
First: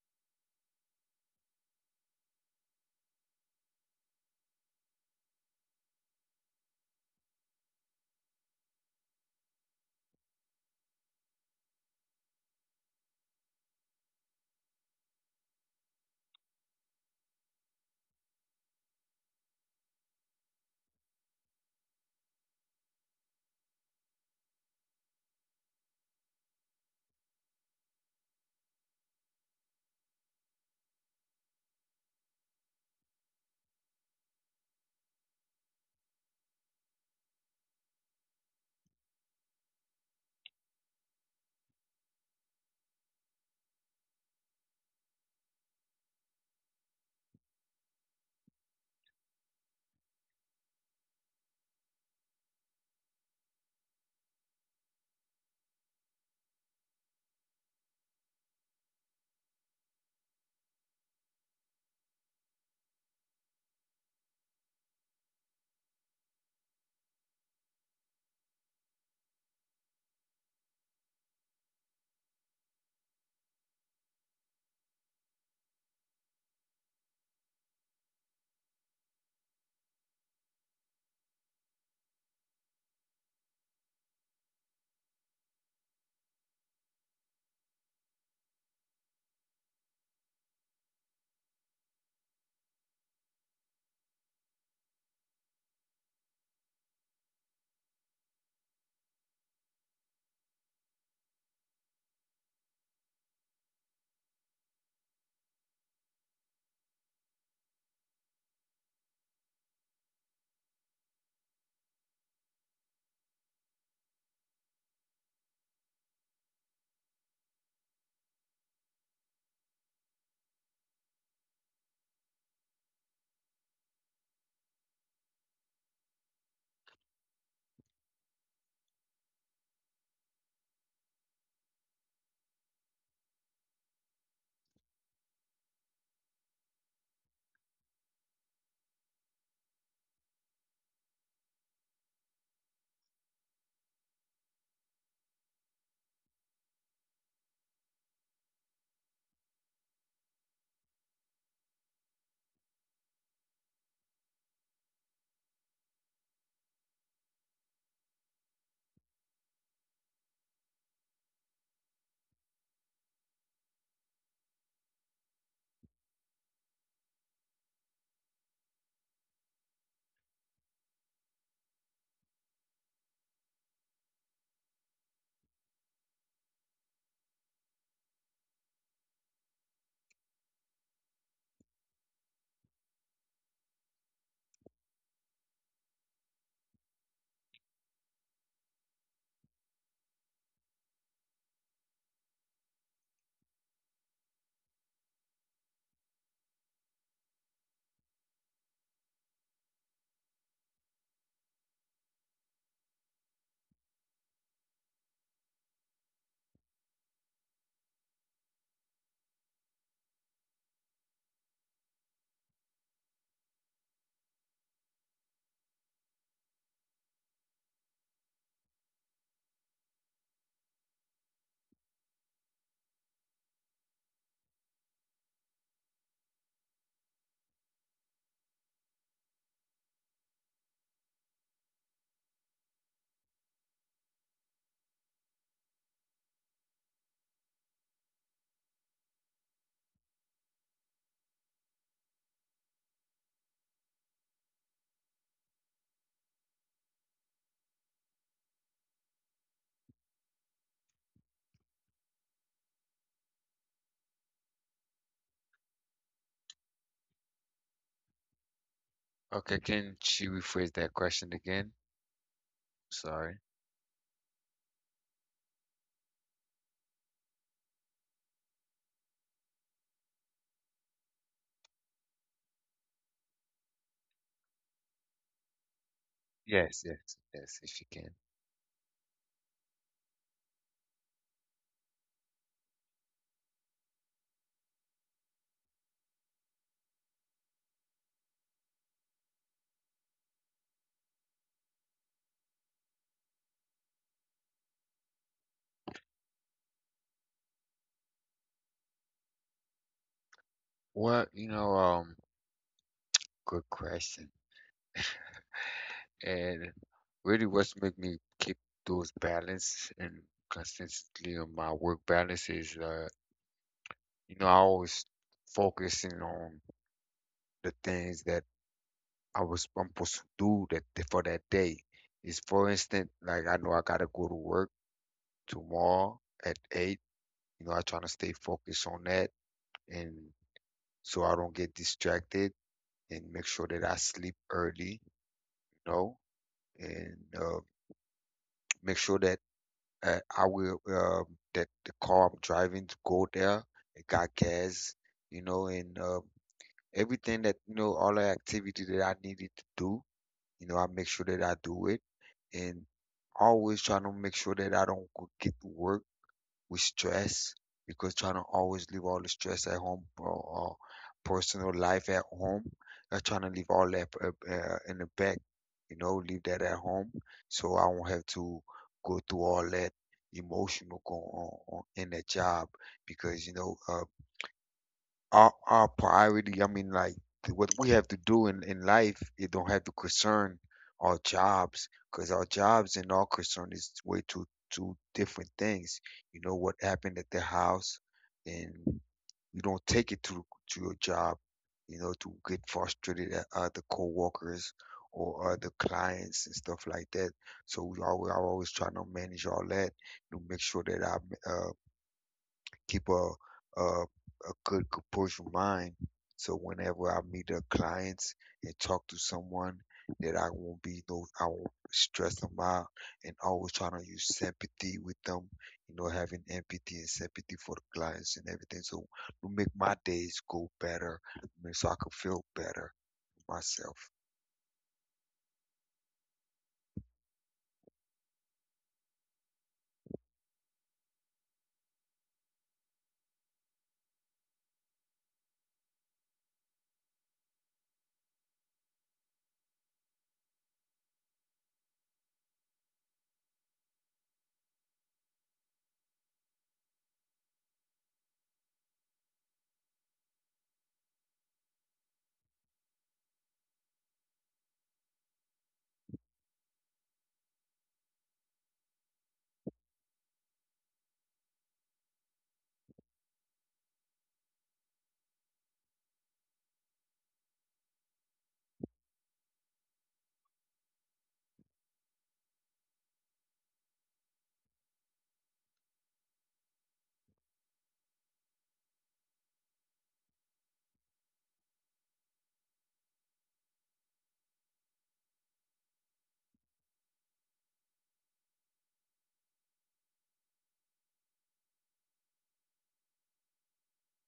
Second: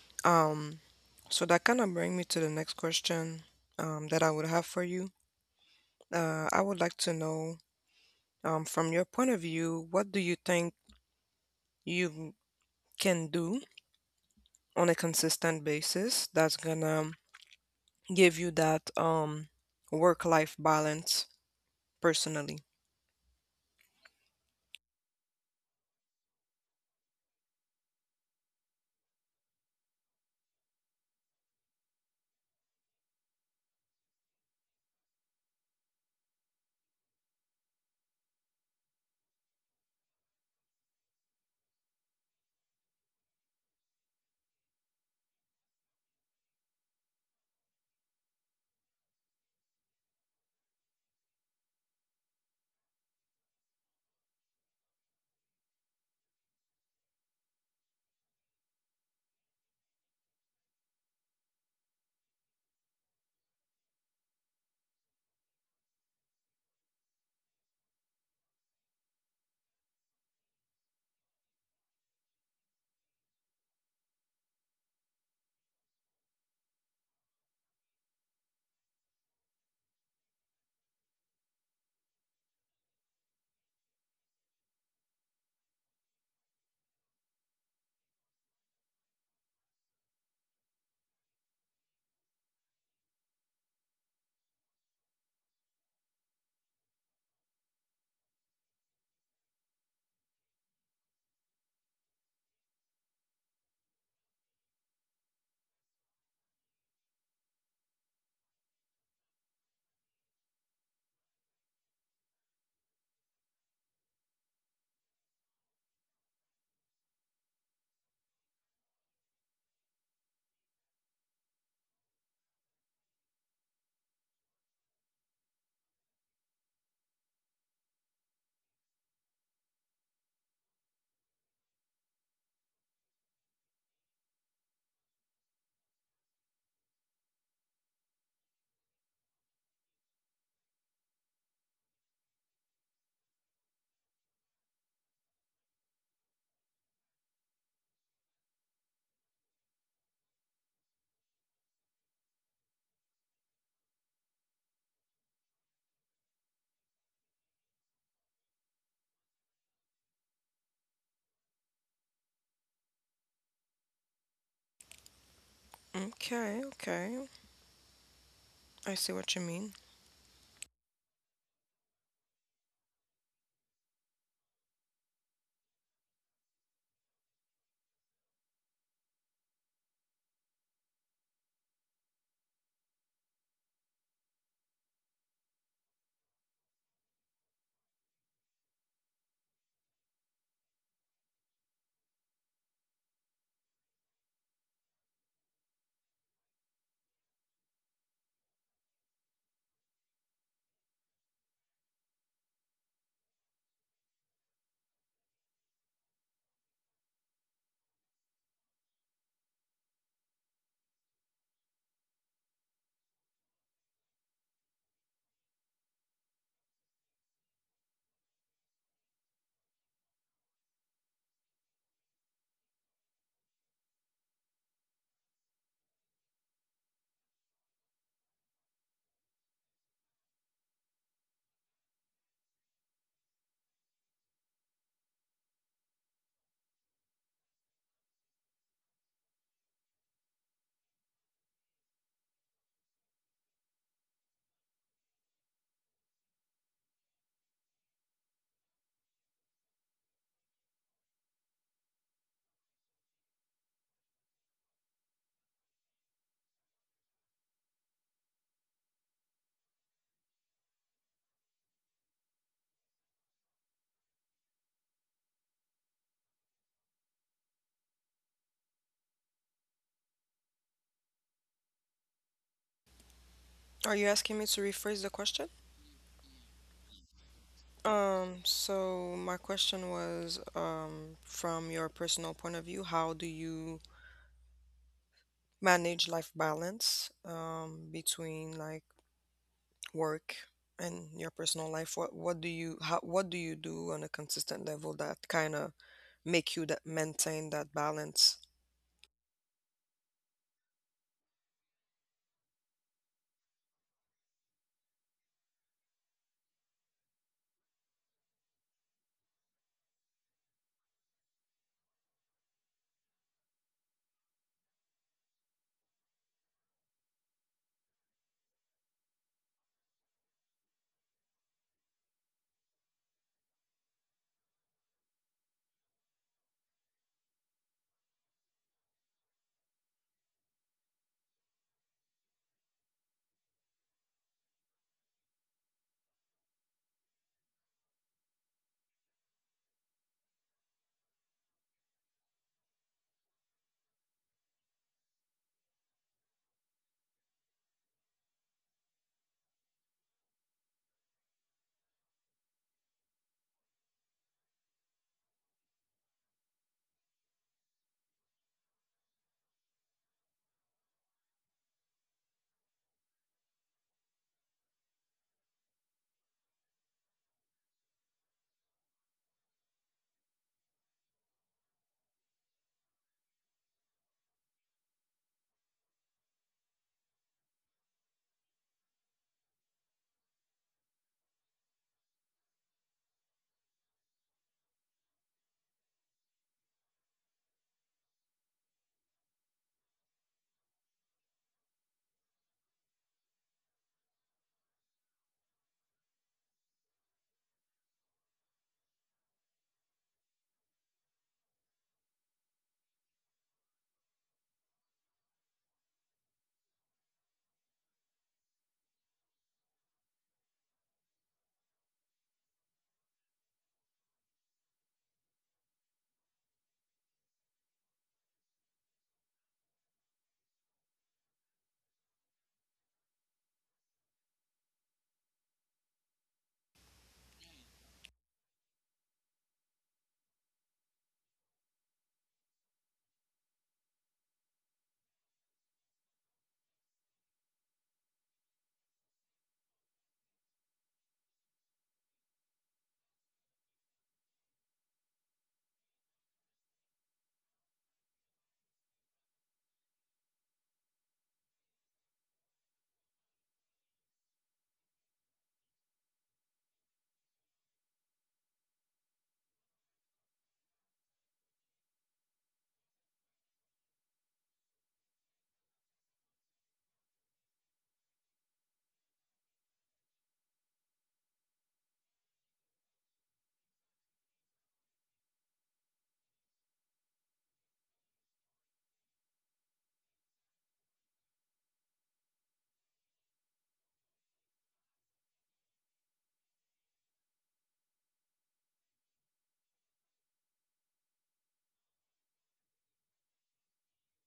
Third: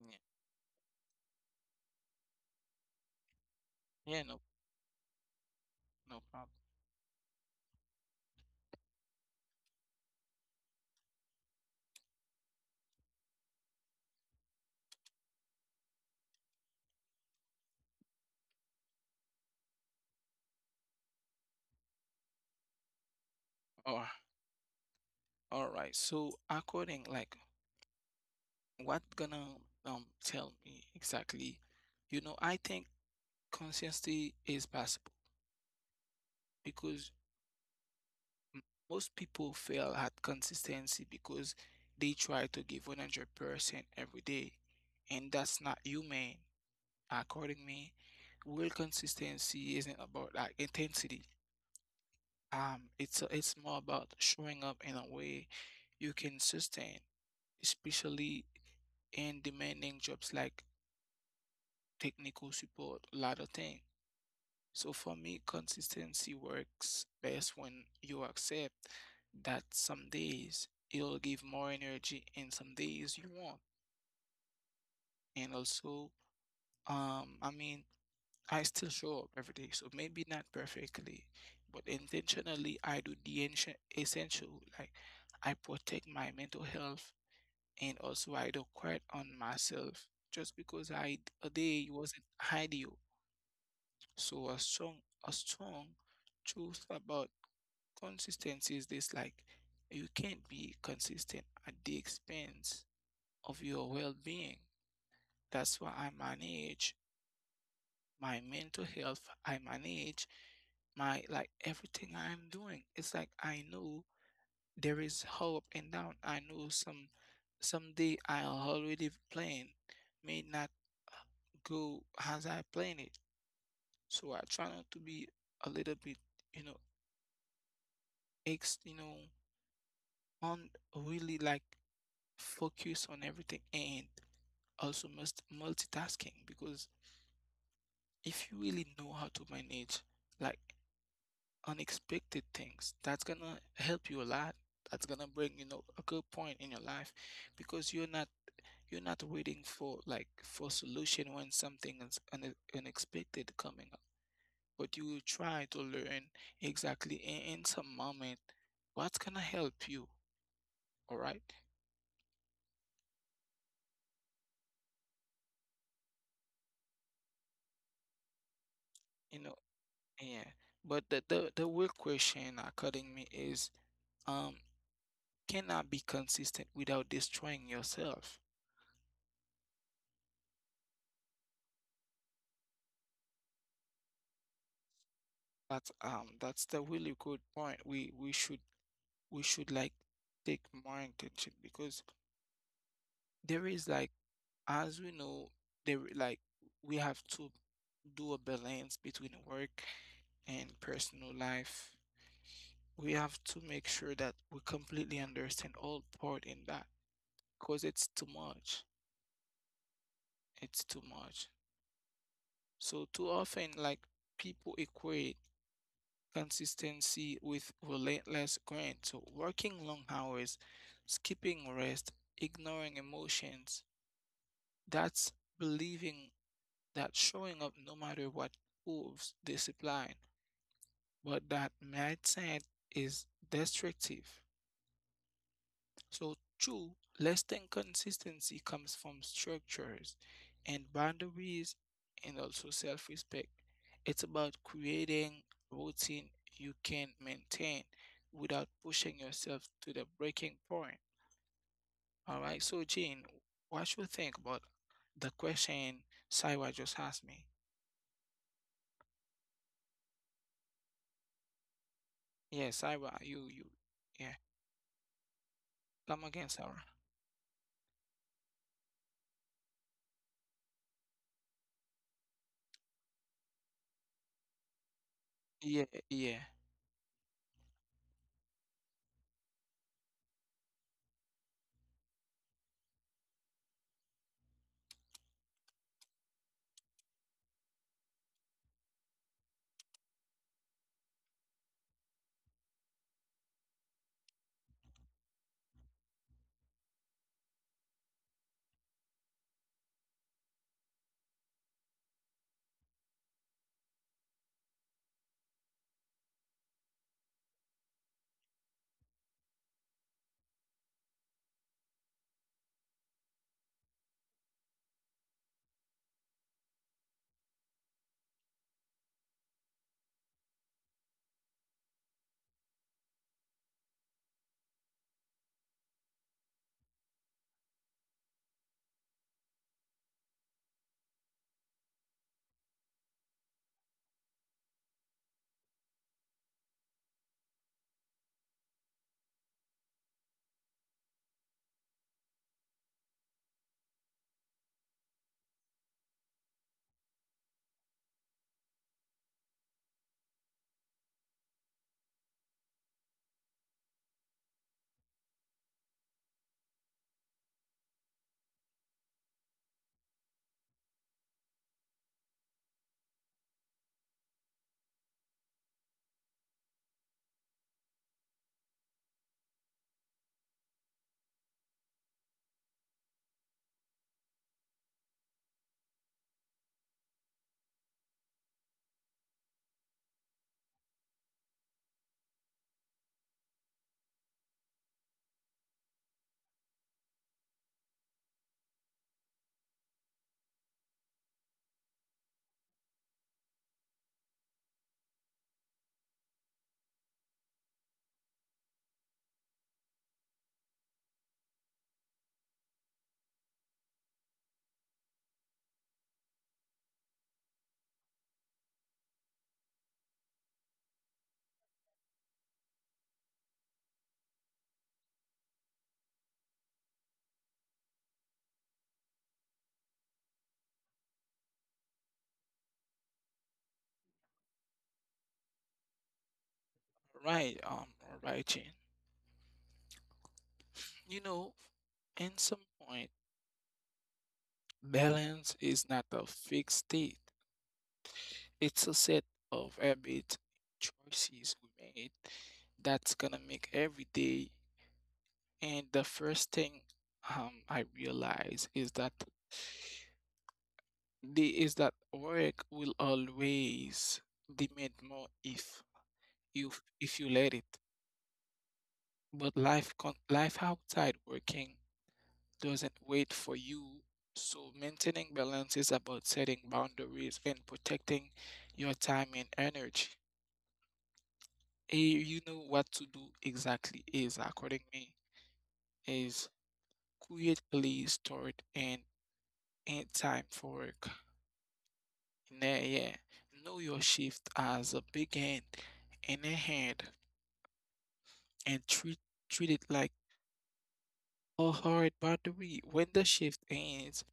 Yeah, Um, so that kind of brings me to the next question yeah, that I no, would have for you. no I problem. would like to know, from your point of view, what do you think you can do on a consistent basis that's gonna give you that work-life balance personally? Oh, all right. So according, like, what gonna tell me exactly? You know, I think consistency is possible because m- most people fail at consistency because they try to give 100% every day, and that's not human. According me, real consistency isn't about like intensity. It's more about showing up in a way you can sustain, especially in demanding jobs like technical support, a lot of things. So for me, consistency works best when you accept that some days you'll give more energy and some days you won't. And also, I mean, I still show up every day. So maybe not perfectly, but intentionally, I do the essential. Like I protect my mental health, and also I don't quit on myself just because I a day wasn't ideal. So a strong truth about consistency is this: like you can't be consistent at the expense of your well-being. That's why I manage my mental health, I manage my like everything I'm doing. It's like I know there is hope and down. I know some someday I'll already plan may not go as I plan it. So I try not to be a little bit, you know, ex you know, on really like focus on everything and also must multitasking because if you really know how to manage like unexpected things. That's gonna help you a lot. That's gonna bring, you know, a good point in your life because you're not waiting for like for solution when something is unexpected coming up. But you will try to learn exactly in some moment what's gonna help you. All right, Okay, okay. I see what you you know, mean. yeah. But the real question cutting me is um can I be consistent without destroying yourself. That's the really good point we should like take more intention because there is like as we know there like we have to do a balance between work and personal life. We have to make sure that we completely understand all part in that because it's too much. It's too much. So too often like people equate consistency with relentless grind. So working long hours, skipping rest, ignoring emotions. That's believing that showing up no matter what proves discipline, but that mindset is destructive. So, true, less than consistency comes from structures and boundaries and also self respect. It's about creating routine you can maintain without pushing yourself to the breaking point. All right, so, Jane, what you think about the question Saiwa just asked me? Okay, can she rephrase that question again? Yeah, Sarah, Sorry. you, yeah, come again, Sarah. Are you asking me to rephrase the question? Yeah, yeah, Yes, yes, yes, if she can. So my question was, from your personal point of view, how do you manage life balance between like work and your personal life? What do you, how, what do you do on a consistent level that kind of make you that maintain that balance? Well, you know, good question. And really, what's make me keep those balance and consistently on my work balance is, you know, I always focusing on the things that I was supposed to do that for that day. Is for instance, like I know I gotta go to work tomorrow at eight. You know, I trying to stay focused on that, and so I don't get distracted, and make sure that I sleep early. You know, and make sure that I will the car I'm driving to go there. It got gas, you know, and everything that, you know, all the activity that I needed to do, you know, I make sure that I do it, and always trying to make sure that I don't go get to work with stress, because trying to always leave all the stress at home, or personal life at home. Not trying to leave all that in the back, you know, leave that at home so I won't have to go through all that emotional going on in the job, because you know, our priority, I mean, like what we have to do in life, it don't have to concern our jobs, because our jobs and our concern is way two different things. You know what happened at the house, and you don't take it to your job, you know, to get frustrated at other coworkers or other clients and stuff like that. So we always, I always trying to manage all that to make sure that I, keep a good composure mind. So whenever I meet a clients and talk to someone, that I won't be no, I won't stress them out, and always trying to use sympathy with them. You know, having empathy and sympathy for the clients and everything, so to make my days go better, I mean, so I can feel better myself. right. Right, Jane. You know, in some point, balance is not a fixed state. It's a set of habits, choices we made that's gonna make every day. And the first thing I realize is that the is that work will always demand more you if you let it. But life outside working doesn't wait for you. So maintaining balance is about setting boundaries and protecting your time and energy. You know what to do exactly is, according me, is create place, start, and end time for work. Nah, yeah. Know your shift as a big end and a hand and treat it like a hard boundary. When the shift ends,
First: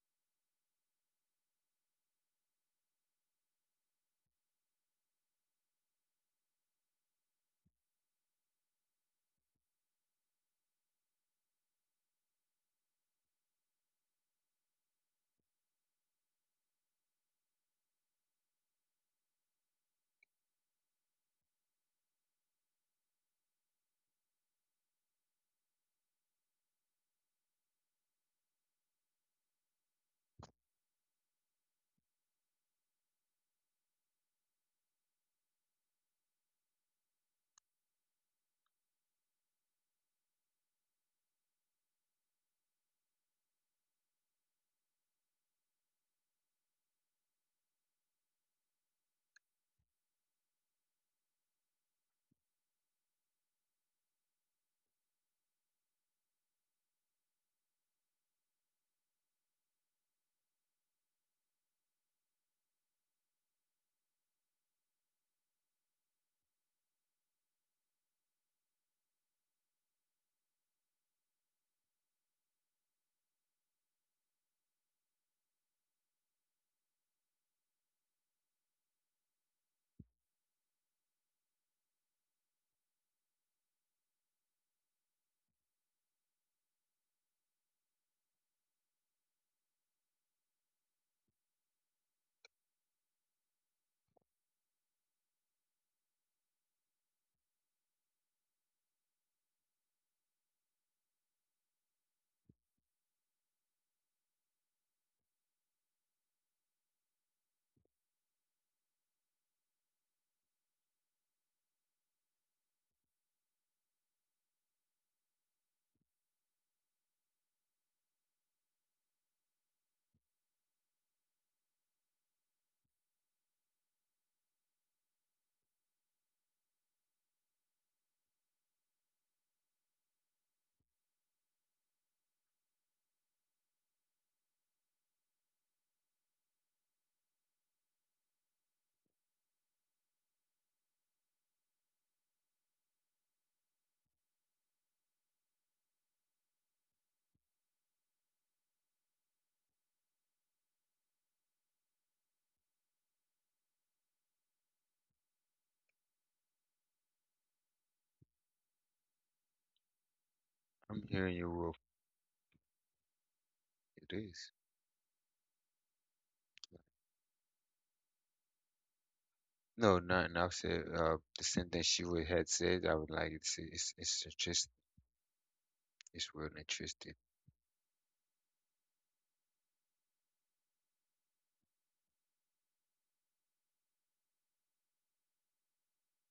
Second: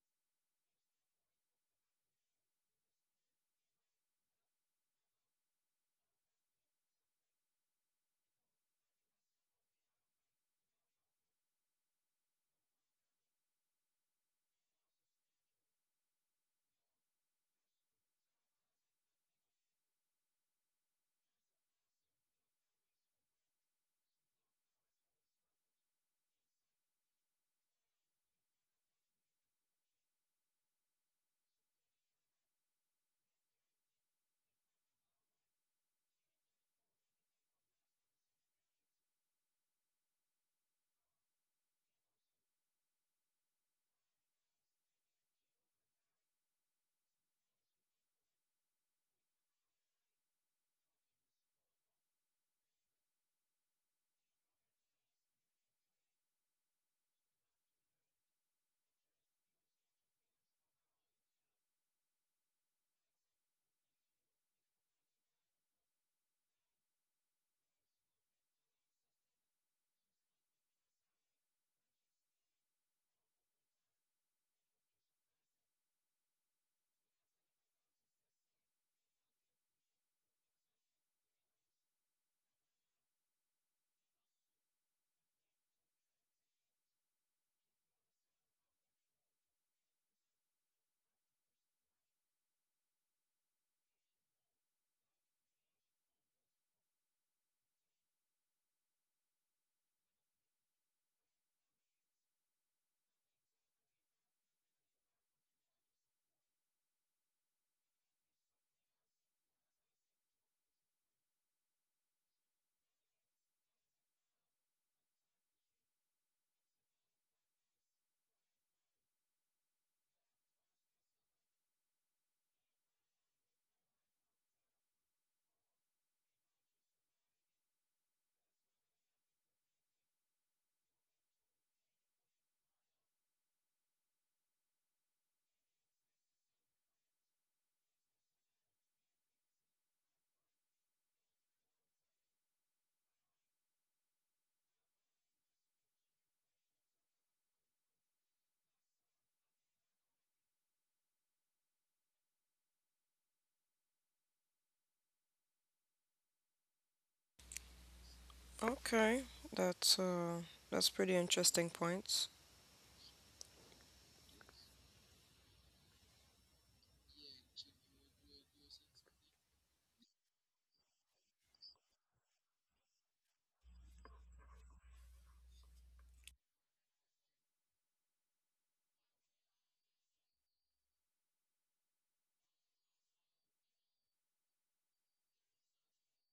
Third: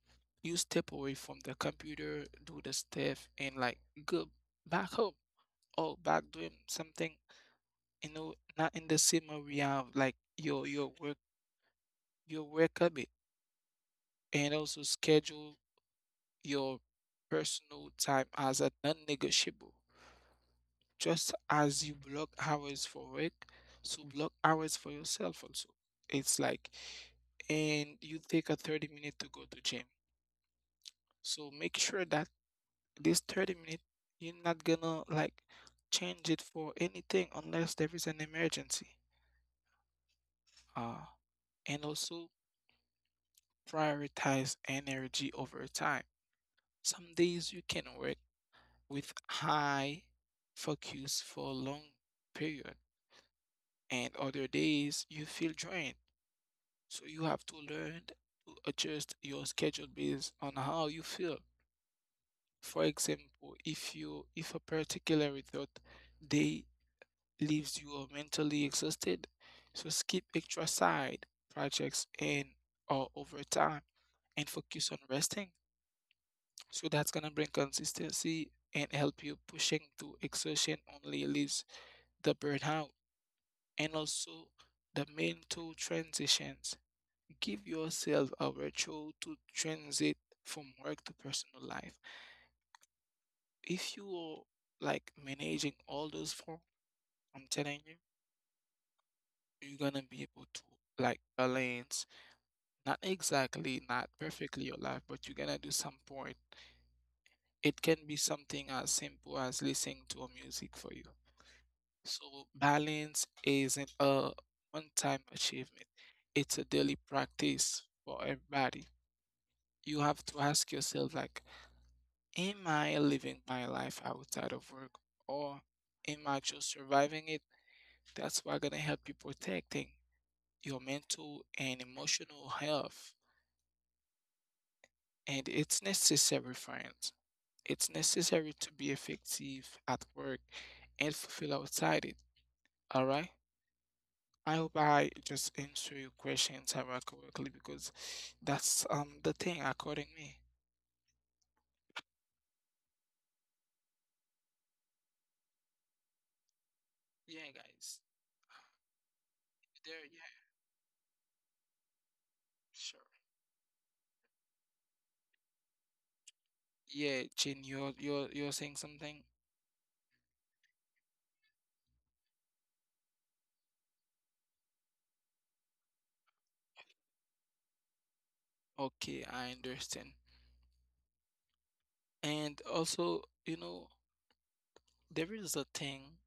you step away from the computer, do the stuff, and like go back home or back doing something, you know, not in the same area of like your work habit, and also schedule your personal time as a non-negotiable. Just as you block hours for work, so block hours for yourself also. It's like, and you take a 30 minute to go to gym. So make sure that this 30-minute you're not gonna like change it for anything unless there is an emergency, uh and also prioritize energy over time. Some days you can work with high focus for a long period, and other days you feel drained, so you have to learn to adjust your schedule based on how you feel. For example, if a particular thought day leaves you are mentally exhausted. So skip extra side projects and or overtime and focus on resting. So that's gonna bring consistency and help you pushing through exhaustion only leaves the burnout. And also the mental transitions. Give yourself a ritual to transit from work to personal life. If you are like managing all those forms, I'm telling you, you're gonna be able to like balance not exactly, not perfectly your life, but you're gonna do some point. It can be something as simple as listening to a music for you. So balance isn't a one-time achievement. It's a daily practice for everybody. You have to ask yourself like, am I living my life outside of work, or am I just surviving it? That's what gonna help you protecting your mental and emotional health. And it's necessary, friends. It's necessary to be effective at work and fulfill outside it. All right. I hope I just answer your questions Sarah, correctly because that's the thing according me. Yeah, guys. Okay, that's There. uh Yeah. that's I'm pretty hearing you, interesting Wolf. points. Sure. It is. Yeah, Jin, you're saying something. No, nothing. I've said the same thing she would had said. I would like it. It's it's interest. It's real interesting. Okay, I understand. And also, you know, there is a thing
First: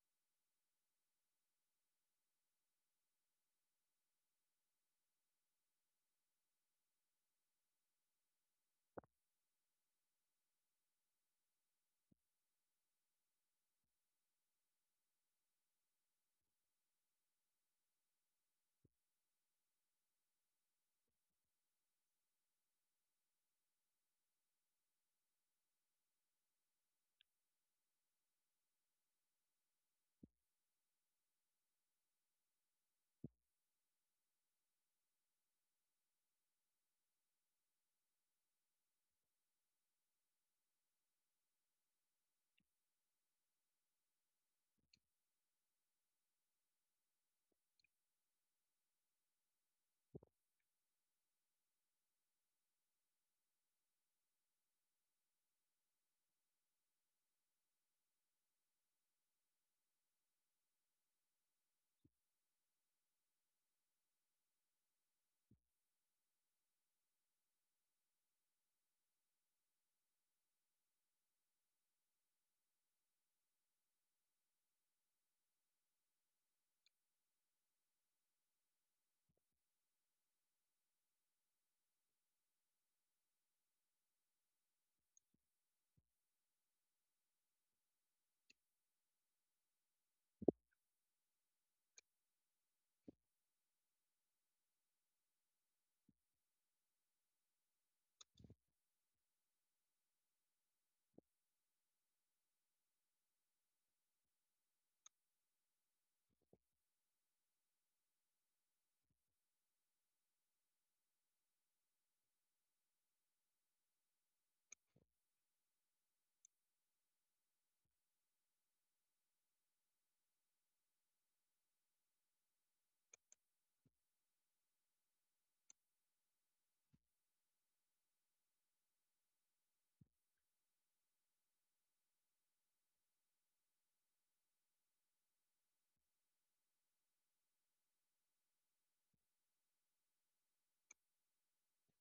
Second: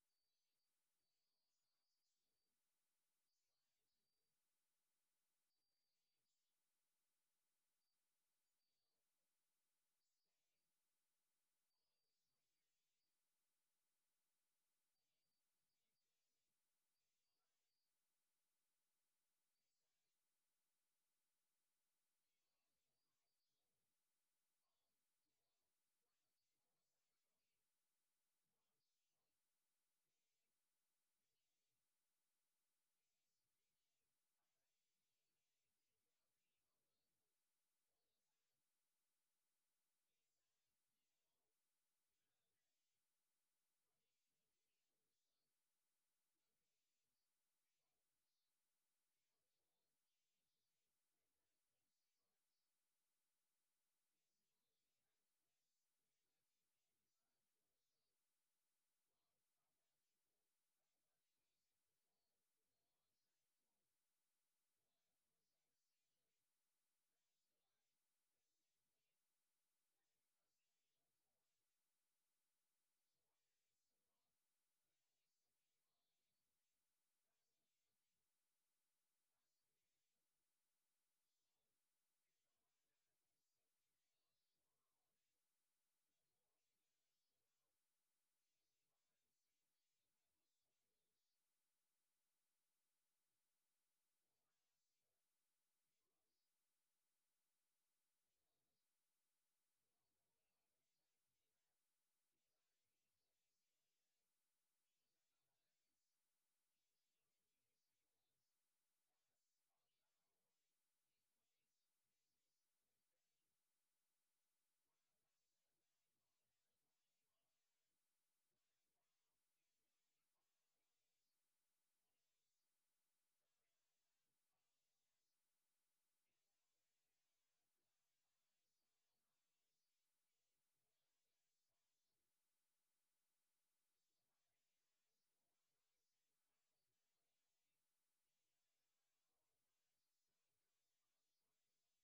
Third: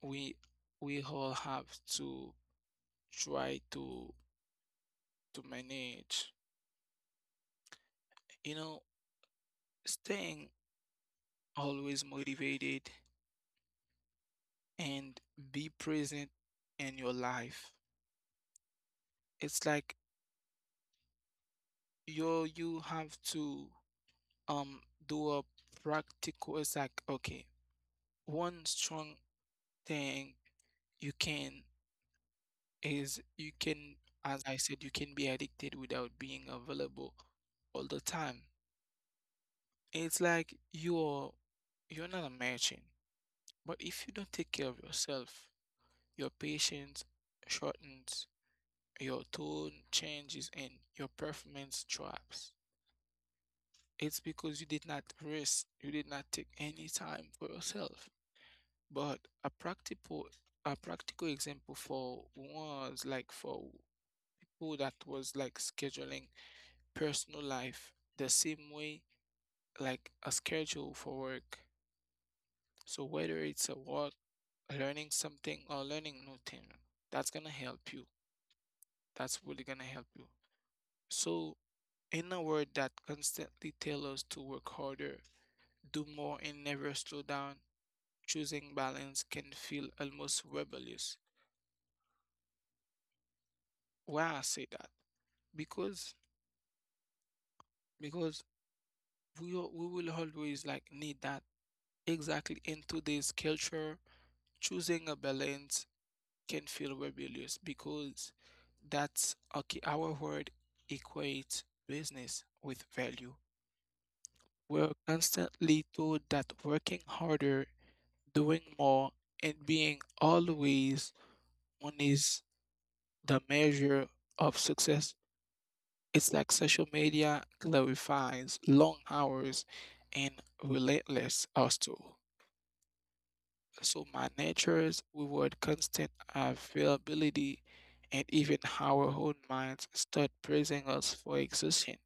we we all have to try to manage. You know, staying always motivated and be present in your life. It's like you have to um do a practical, it's like okay, one strong thing you can is you can, as I said, you can be addicted without being available all the time. It's like you're not a merchant, but if you don't take care of yourself, your patience shortens, your tone changes, and your performance drops. It's because you did not rest, you did not take any time for yourself. But a practical example for was like for who that was like scheduling personal life the same way like a schedule for work. So whether it's a work, learning something or learning new thing, that's gonna help you. That's really gonna help you. So in a world that constantly tells us to work harder, do more, and never slow down, choosing balance can feel almost rebellious. Why I say that? Because because we al- we will always like need that exactly in today's culture. Choosing a balance can feel rebellious because that's okay. Our word equates business with value. We're constantly told that working harder, doing more, and being always on is the measure of success. It's like social media glorifies long hours and relentless hustle. So my natures reward constant availability, and even our own minds start praising us for existing.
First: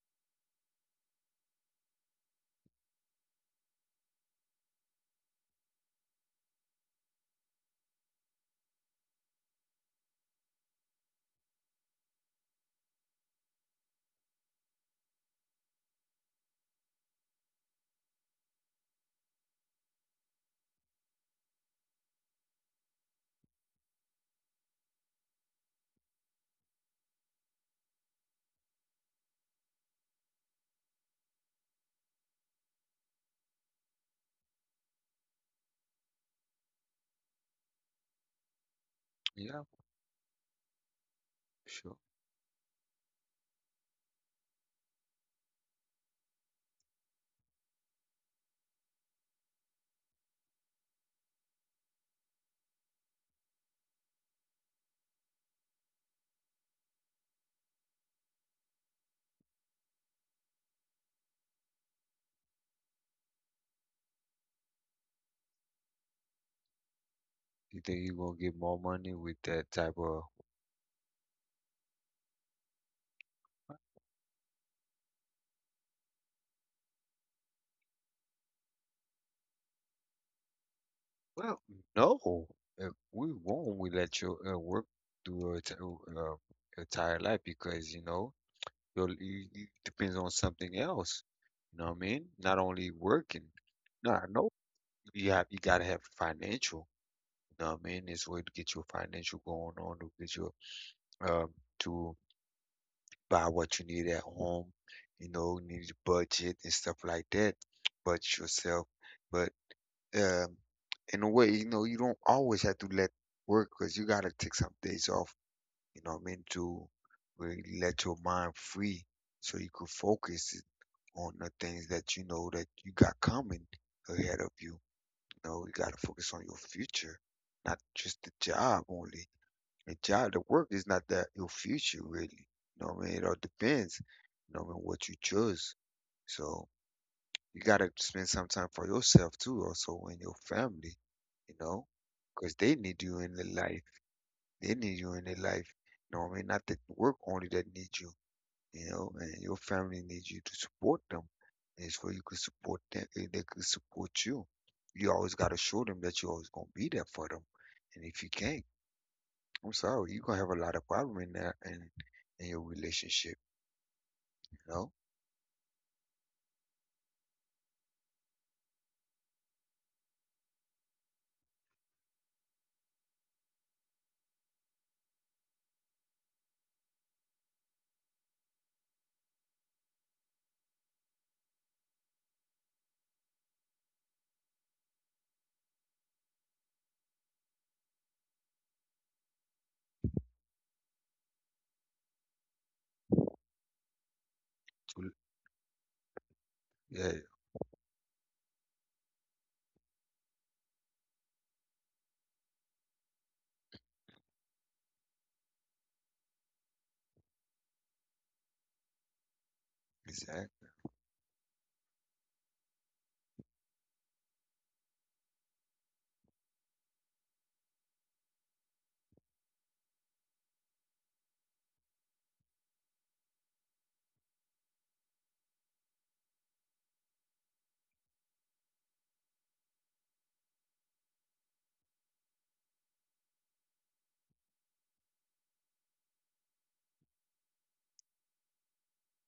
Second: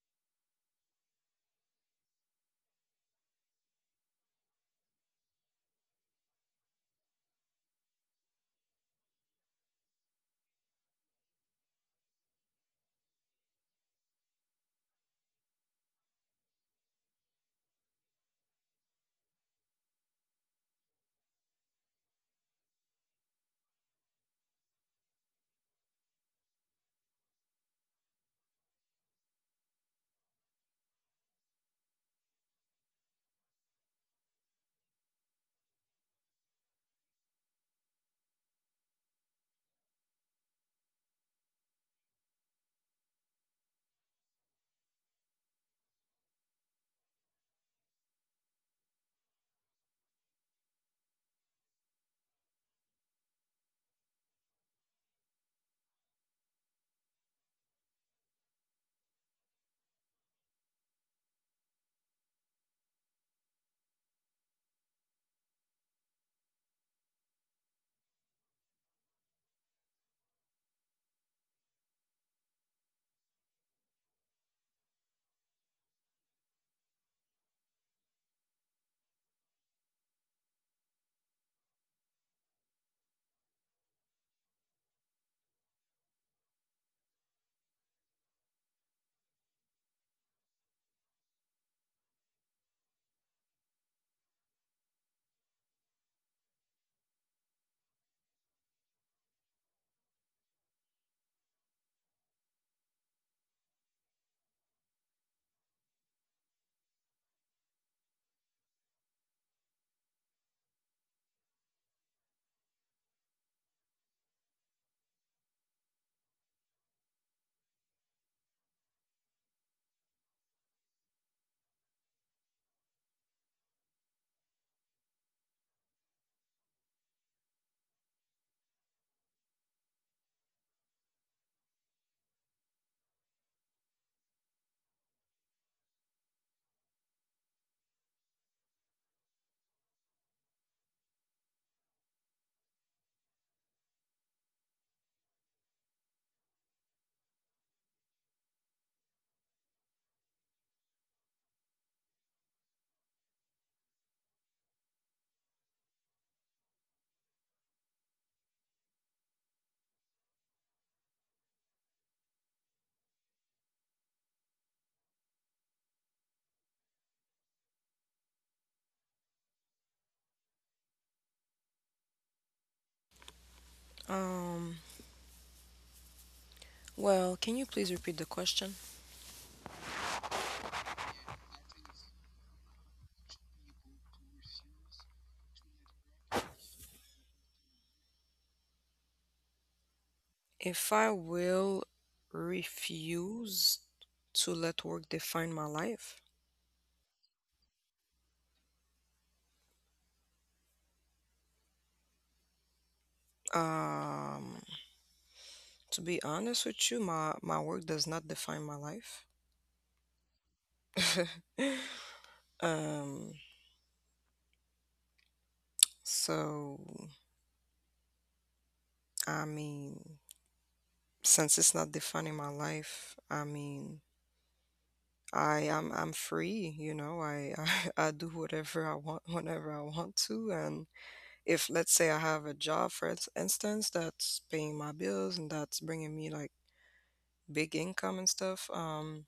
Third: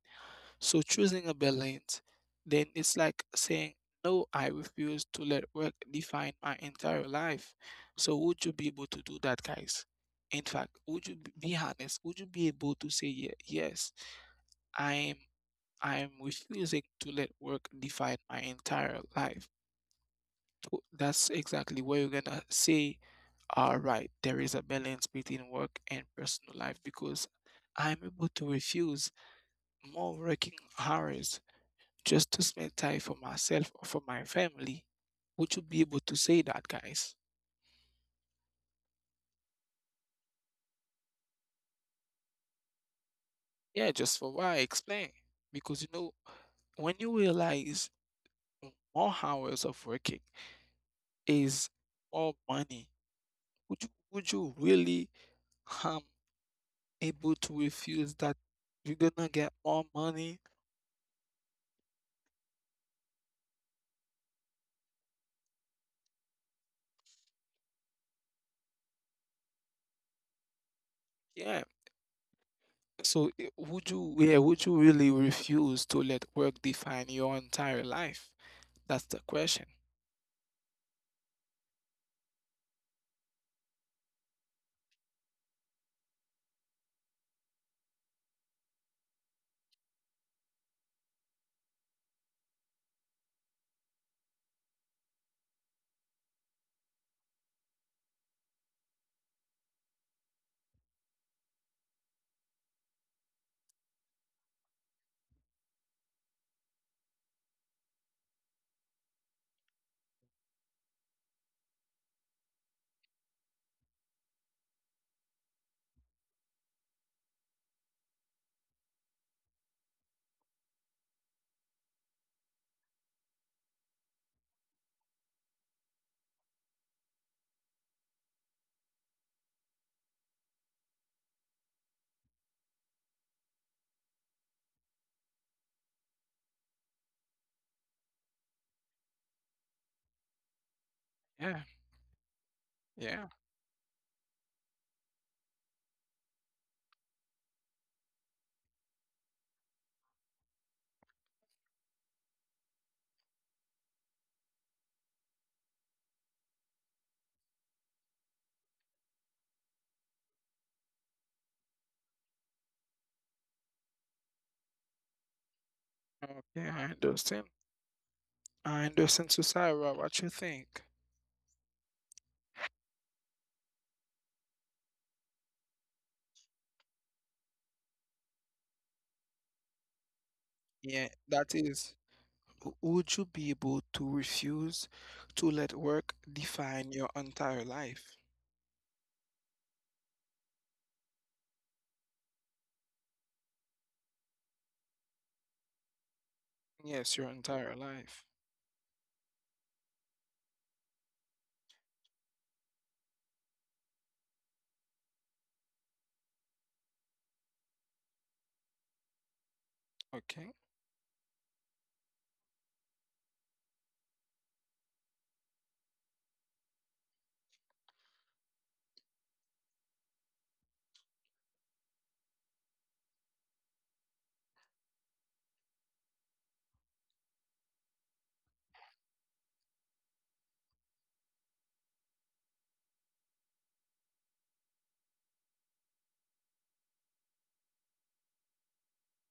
So choosing a balance, then it's like saying, no, I refuse to let work define my entire life. So would you be able to do that, guys? In fact, would you b- be honest? Would you be able to say, yeah, yes, I'm I'm refusing to let work define my entire life? Th- That's exactly where you're gonna say, all right, there is a balance between work and personal life because I'm able to refuse more working hours just to spend time for myself or for my family, would you be able to say that, guys? Yeah. Sure. Yeah, just for why I explain. Because you know, when you realize more hours of working is more money, would you really um able to refuse that you're gonna get more money? They you gonna get more money with that type of. Yeah. So I- would you, yeah, would you really refuse to let work define your entire life? That's the question. Well, no, uh, we won't. We let your work do a entire life, because you know you'll, you depends on something else. You know what I mean? Not only working. No, I know you have you gotta have financial. You know what I mean? It's way to get your financial going on to get your um to buy what you need at home. You know, you need a budget and stuff like that. Budget yourself, but um, in a way, you know, you don't always have to let work because you gotta take some days off, you know what I mean, to really let your mind free so you could focus it on the things that you know that you got coming ahead of you. You know, you gotta focus on your future, not just the job only. The job, the work is not that your future really. You know what I mean? It all depends, you know, on what you choose. So you gotta spend some time for yourself too, also, and your family, you Yeah. know, because they need you Yeah. in their life. They need you in their life. You know what I mean? Not that work only that needs you, you know, and your family needs you to support them. And it's where you can support them, eh, they can support you. You always gotta show them that you're always gonna be there for them. And if you can't, I'm sorry, you're gonna have a lot of problem in that and in your relationship, you know? Okay, I understand. I understand. So, Sarah, what you think? Um, well, can you please repeat the question? Yeah, that is. W- Would you be able to refuse to let work define your entire life? If I will refuse to let work To- define my life. yeah, Yes, your entire life. um to be honest with you, my work does not define my life. Okay. exactly, Um, so I mean, since it's not defining my life, I mean, I'm free, you know. I, I do whatever I want whenever I want to. And if let's say I have a job instance that's paying my bills and that's bringing me like big income and stuff, um,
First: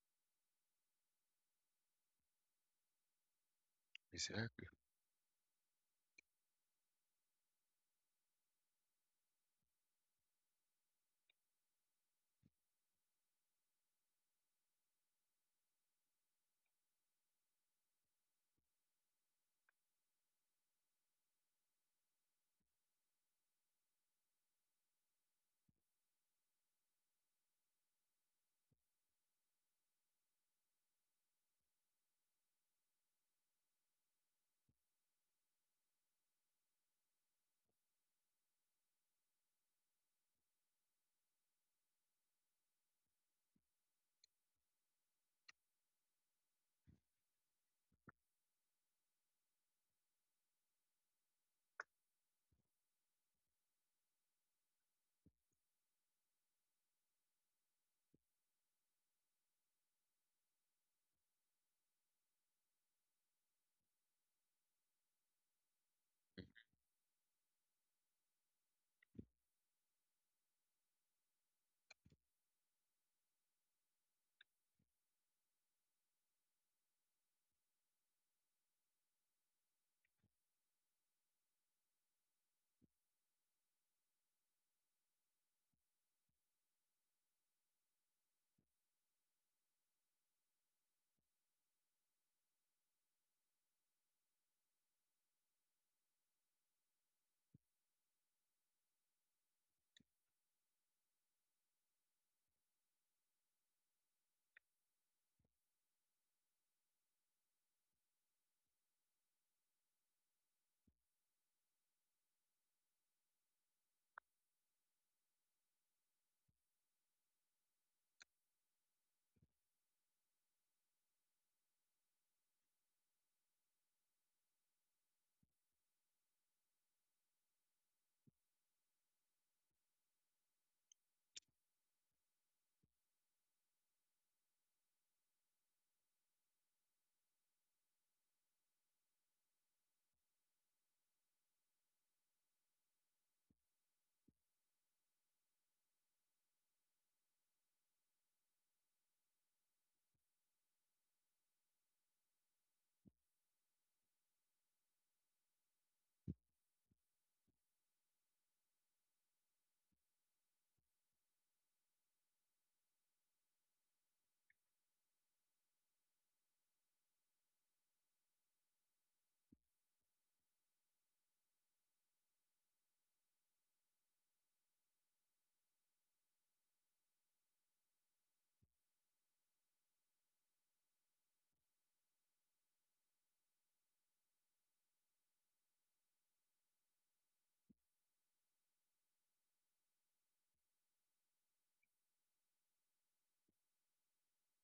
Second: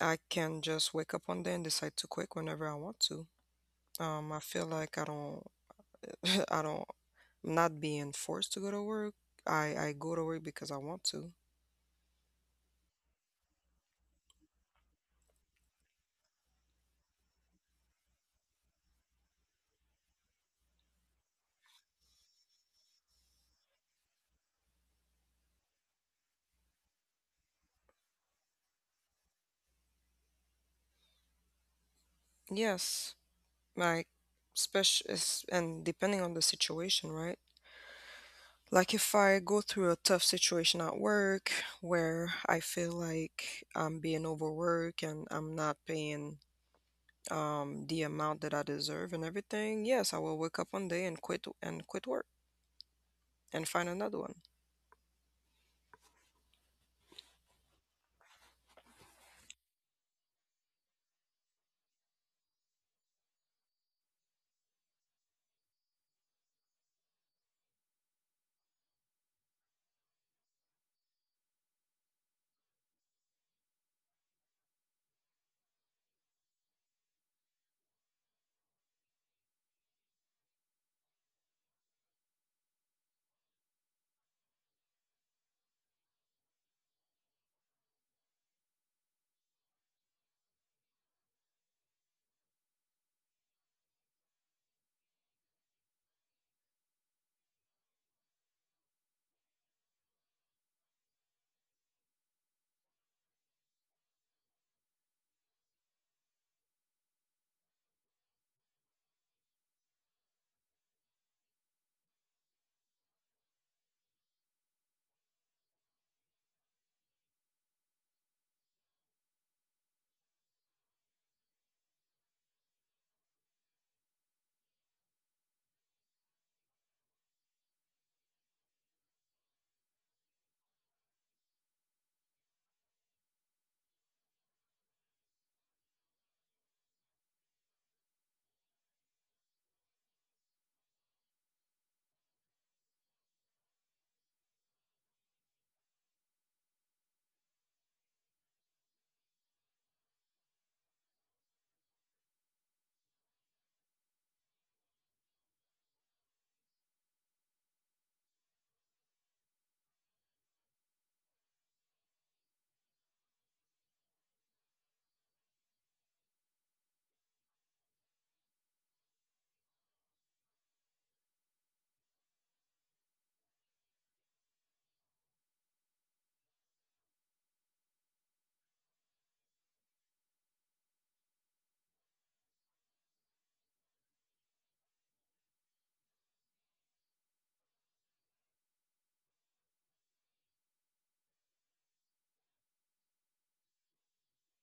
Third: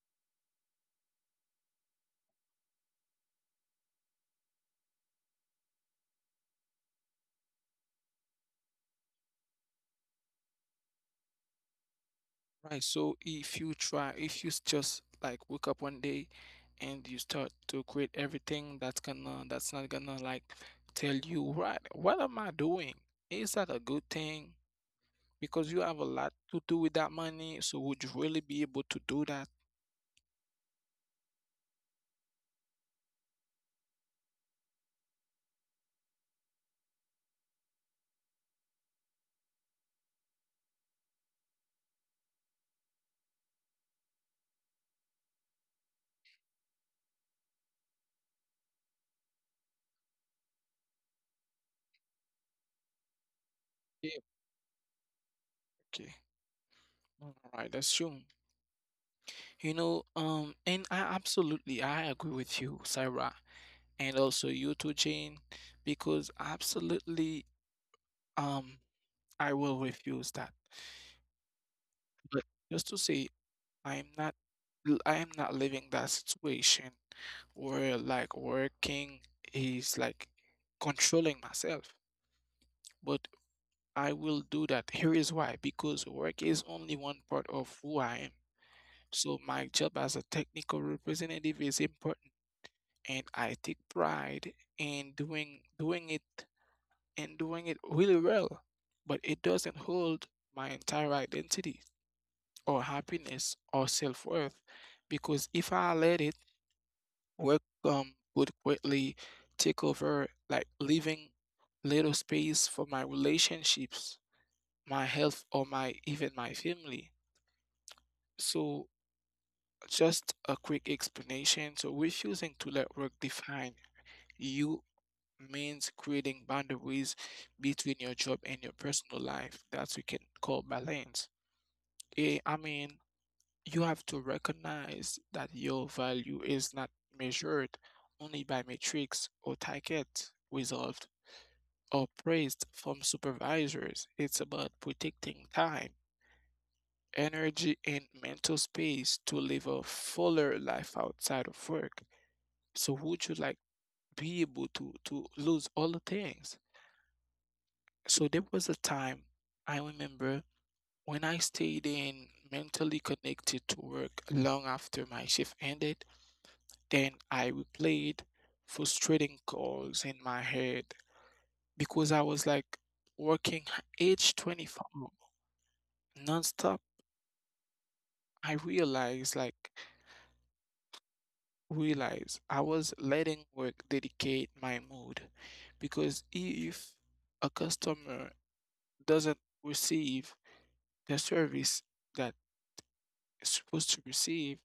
I can just wake up one day and decide to quit whenever I want to. I feel exactly. like I don't, I don't, I'm not being forced to go to work. I go to work because I want to. Right, so if you try, if you s- just like wake up one day and you start to create everything that's gonna, that's not gonna like tell you, right, what am I doing? Is that a good thing? Because you have a lot to do with that money, so would you really be able to do that? Yes, like special, and depending on the situation, right? Like if I go through a tough situation at work where I feel like I'm being overworked and I'm not paying the amount that I deserve and everything, yes, I will wake up one day and quit work and find Yeah, another one. okay. All right, that's true. You know, and I absolutely I agree with you, Sarah, and also you too, Jane, because absolutely, um, I will refuse that. But just to say, I am not, I am not living that situation where like working is like controlling myself. But I will do that. Here is why. Because work is only one part of who I am. So my job as a technical representative is important, and I take pride in doing it and doing it really well. But it doesn't hold my entire identity, or happiness or self-worth, because if I let it, work would quickly take over, like leaving little space for my relationships, my health, or my even my family. So just a quick explanation, so refusing to let work define you means creating boundaries between your job and your personal life that we can call balance. Yeah, I mean, you have to recognize that your value is not measured only by metrics or targets resolved or praised from supervisors. It's about protecting time, energy, and mental space to live a fuller life outside of work. So would you like be able to lose all the things? So there was a time I remember when I stayed in mentally connected to work long after my shift ended. Then I replayed frustrating calls in my head because I was like working age 24 nonstop. I realized I was letting work dictate my mood because if a customer doesn't receive the service that it's supposed to receive,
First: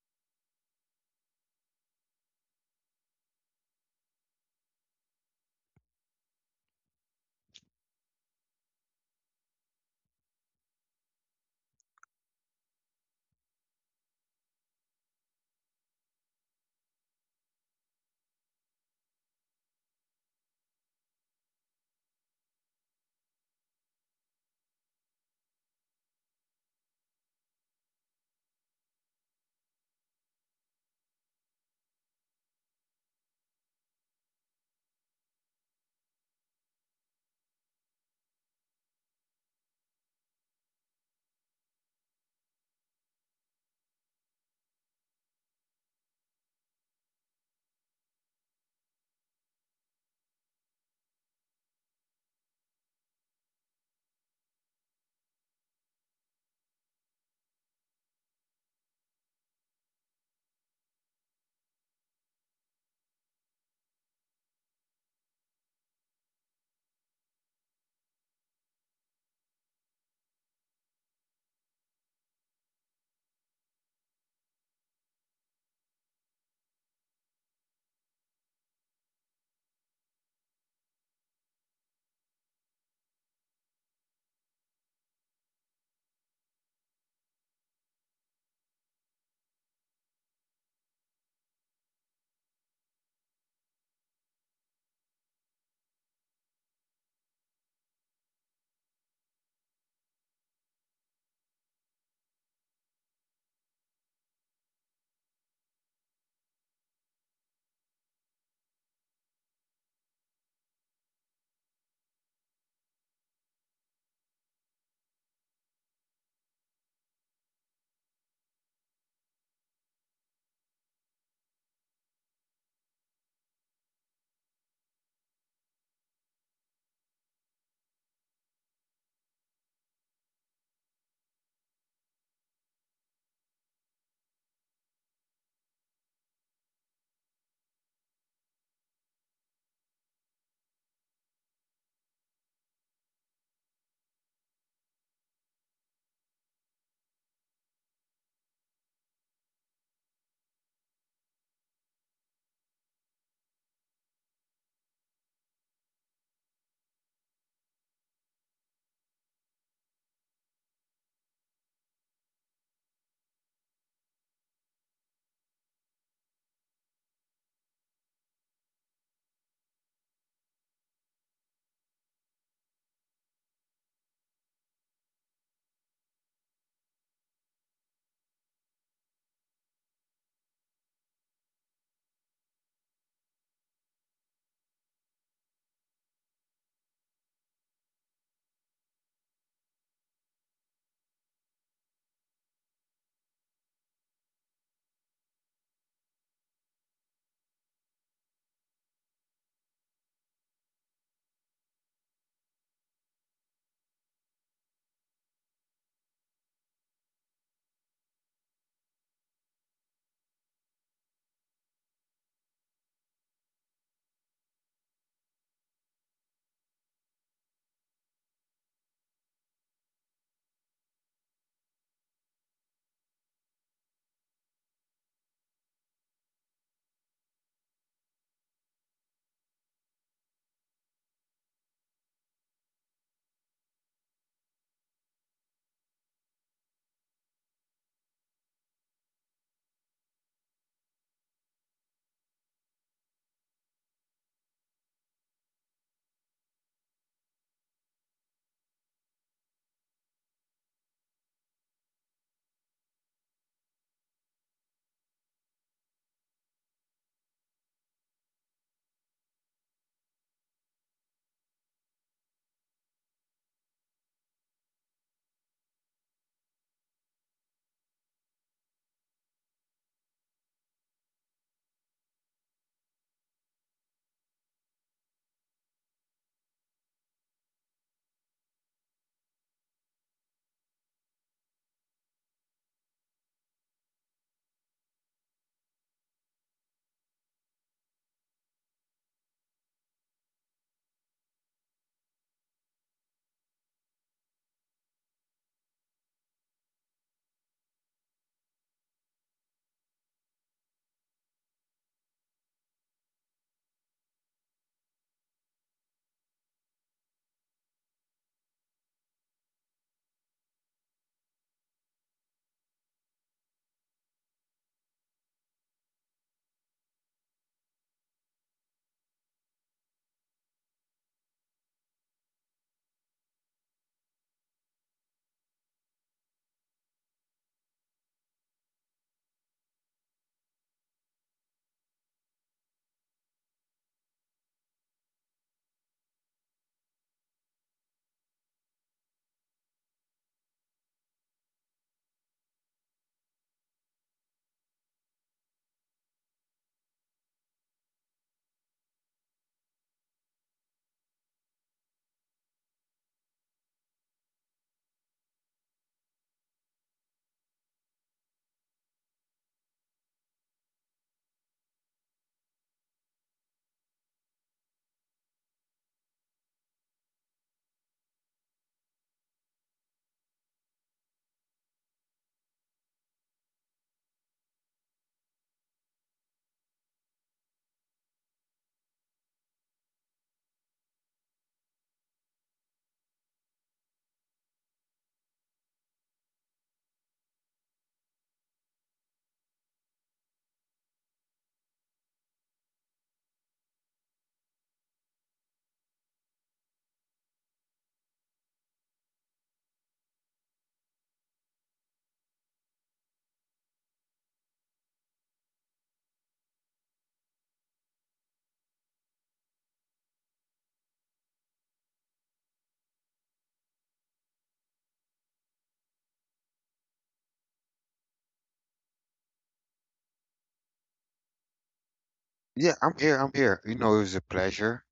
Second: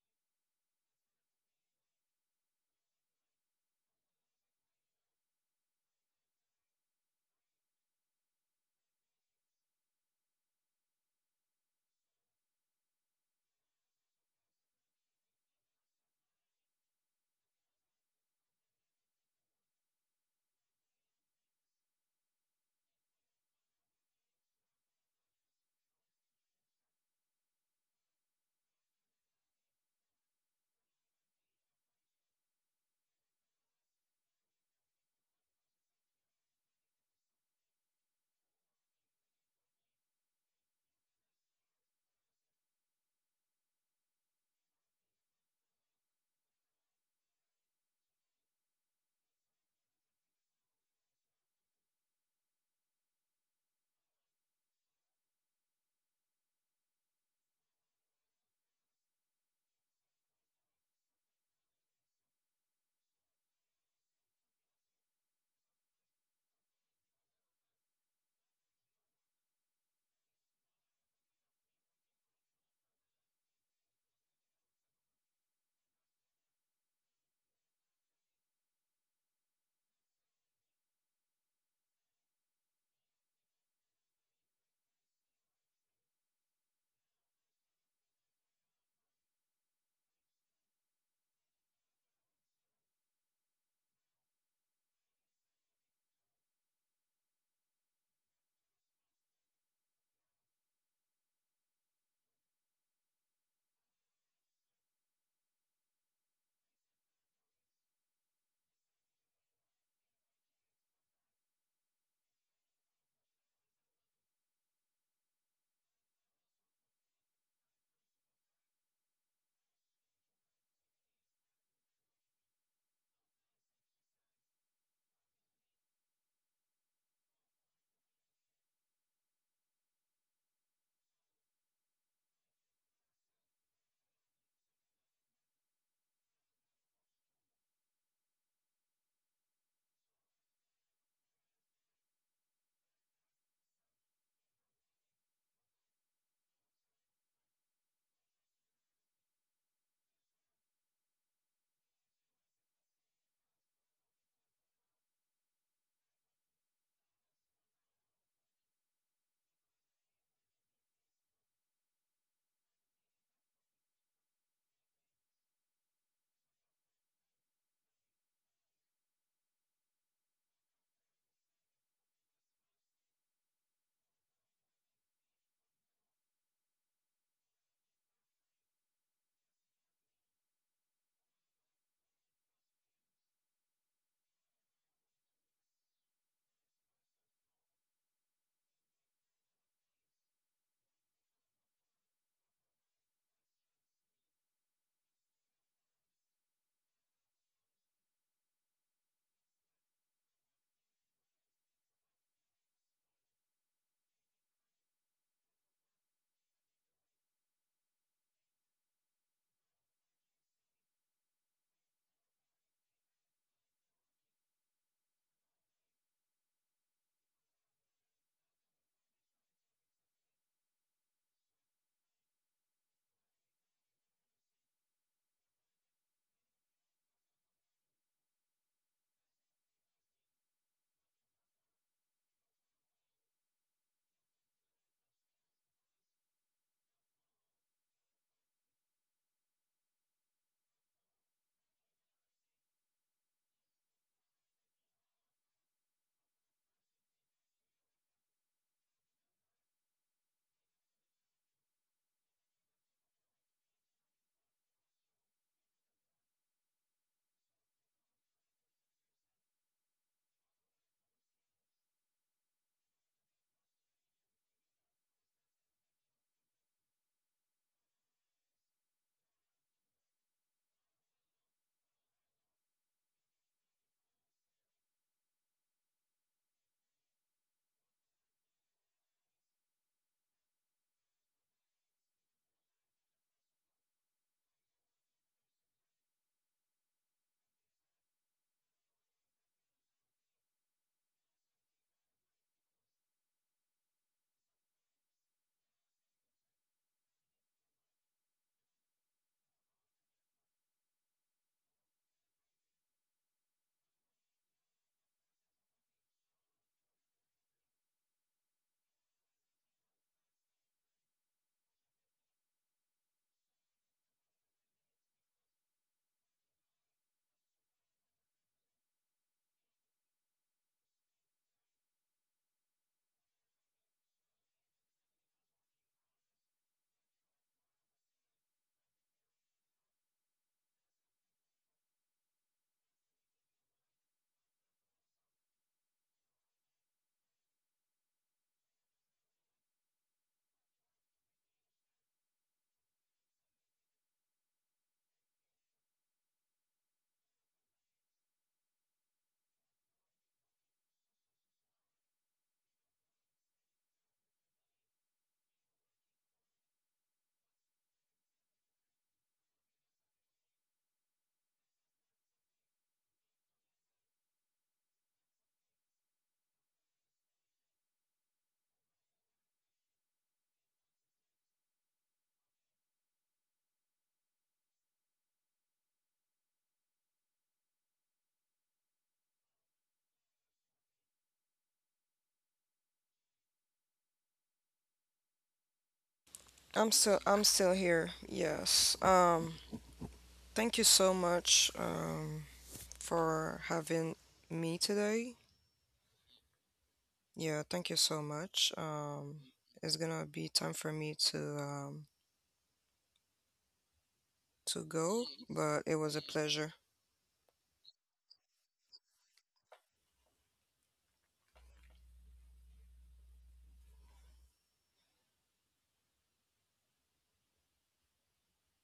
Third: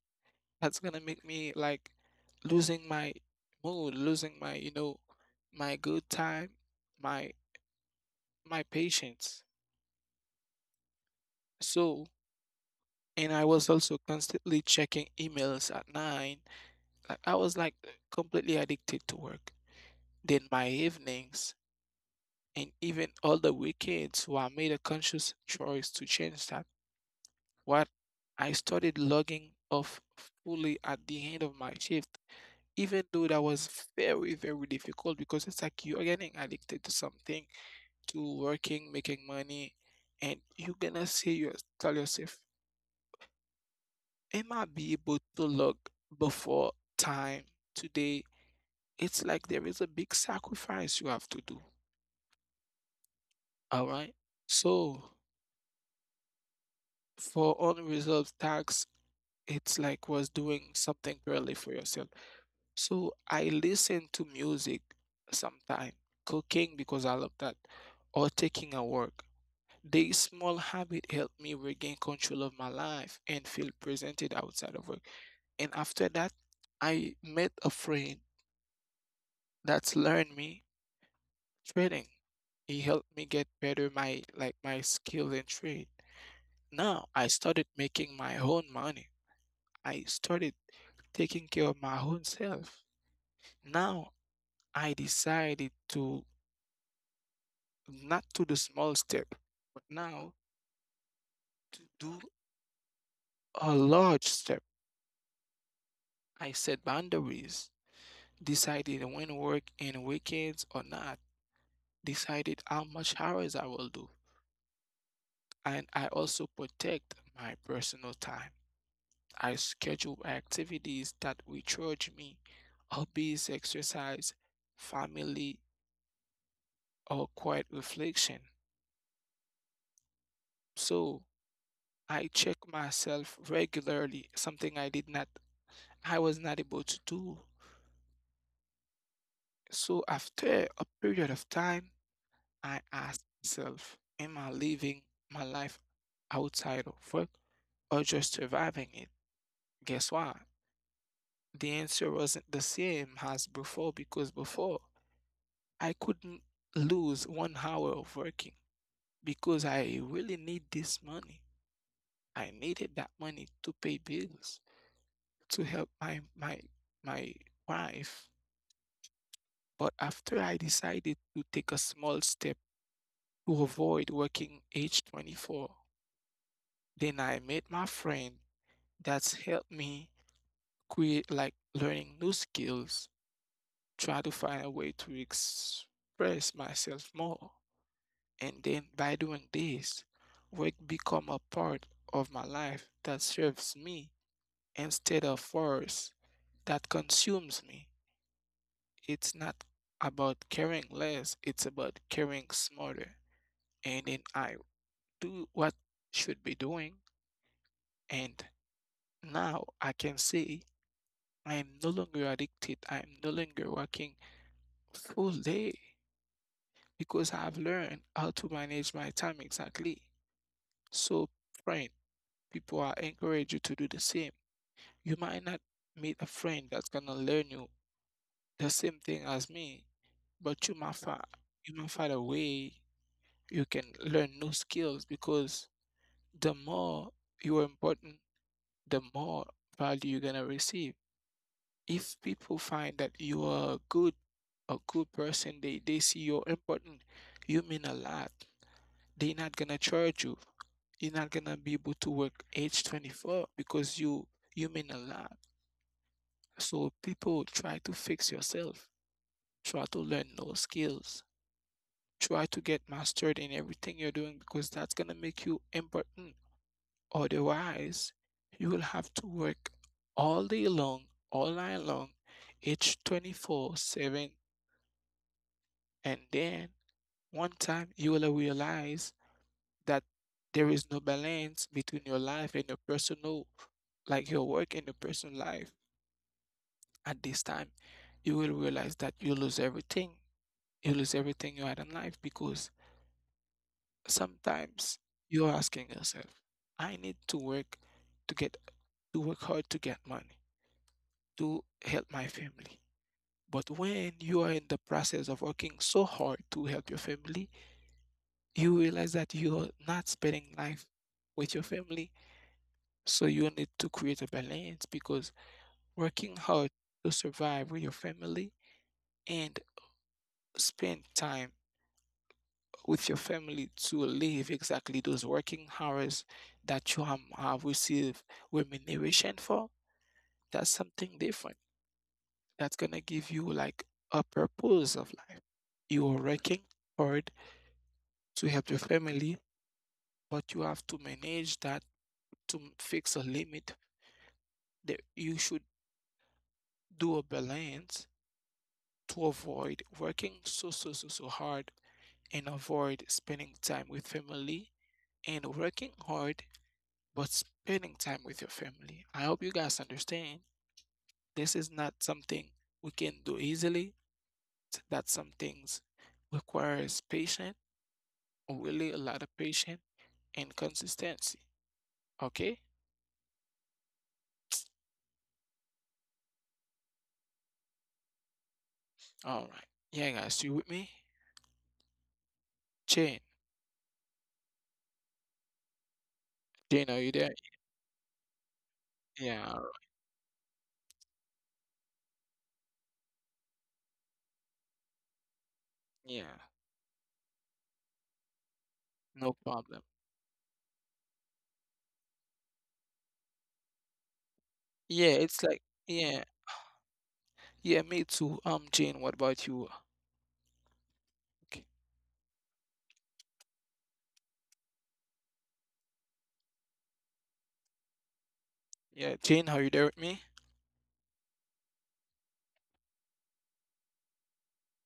that's gonna make me like losing my mood, losing my, you know, my good time, my my patience. So, and I was also constantly checking emails at nine. Like I was like completely addicted to work. Then my evenings and even all the weekends, so I made a conscious choice to change that. What I started logging off fully at the end of my shift, even though that was very, very difficult because it's like you're getting addicted to something, to working, making money, and you're gonna say you tell yourself, am I be able to look before time today? It's like there is a big sacrifice you have to do. All right. So for unresolved tasks, it's like was doing something purely for yourself. So I listen to music sometime, cooking because I love that, or taking a walk. The small habit helped me regain control of my life and feel presented outside of work. And after that, I met a friend that's learned me trading. He helped me get better my like my skill in trade. Now I started making my own money. I started taking care of my own self. Now I decided to not to the small step, but now to do a large step. I set boundaries, decided when work in weekends or not, decided how much hours I will do, and I also protect my personal time. I schedule activities that recharge me, hobbies, exercise, family, or quiet reflection. So I check myself regularly, something I did not, I was not able to do. So after a period of time, I ask myself, am I living my life outside of work or just surviving it? Guess what? The answer wasn't the same as before because before I couldn't lose one hour of working because I really need this money. I needed that money to pay bills, to help my wife. But after I decided to take a small step to avoid working age 24, then I met my friend that's helped me create like learning new skills, try to find a way to express myself more. And then by doing this, work become a part of my life that serves me instead of force that consumes me. It's not about caring less, it's about caring smarter. And then I do what should be doing, and now I can say I am no longer addicted. I am no longer working full day because I've learned how to manage my time exactly. So friend people are encourage you to do the same. You might not meet a friend that's gonna learn you the same thing as me, but you might find, you might find a way you can learn new skills because the more you are important, the more value you're gonna receive. If people find that you are a good person, they see you're important, you mean a lot. They're not gonna charge you. You're not gonna be able to work age 24 because you mean a lot. So people try to fix yourself, try to learn new skills, try to get mastered in everything you're doing because that's gonna make you important. Otherwise, you will have to work all day long, all night long, each 24/7, and then one time you will realize that there is no balance between your life and your personal, like your work and your personal life. At this time, you will realize that you lose everything you had in life because sometimes you're asking yourself, I need to work to get to work hard to get money to help my family. But when you are in the process of working so hard to help your family, you realize that you're not spending life with your family. So you need to create a balance because working hard to survive with your family and spend time with your family to live exactly those working hours that have received remuneration for, that's something different. That's going to give you like a purpose of life. You are working hard to help your family, but you have to manage that to fix a limit that you should do a balance to avoid working so hard and avoid spending time with family and working hard but spending time with your family. I hope you guys understand this is not something we can do easily. That some things requires patience, really a lot of patience and consistency. Okay? All right. Yeah, guys, you with me? Jane. Jane, are you there? I'm still here. Yes. Yeah, Um, all right. thank you so much. Um, for having me today. Yeah. Yeah, thank you so much. No problem. It's gonna be time for me to Yeah, go, it's like but it was a yeah. pleasure. Yeah, me too. Jane, what about you? Okay. Yeah, Jane, are you there with me? Yeah, I'm here. I'm here. You know, it was a pleasure,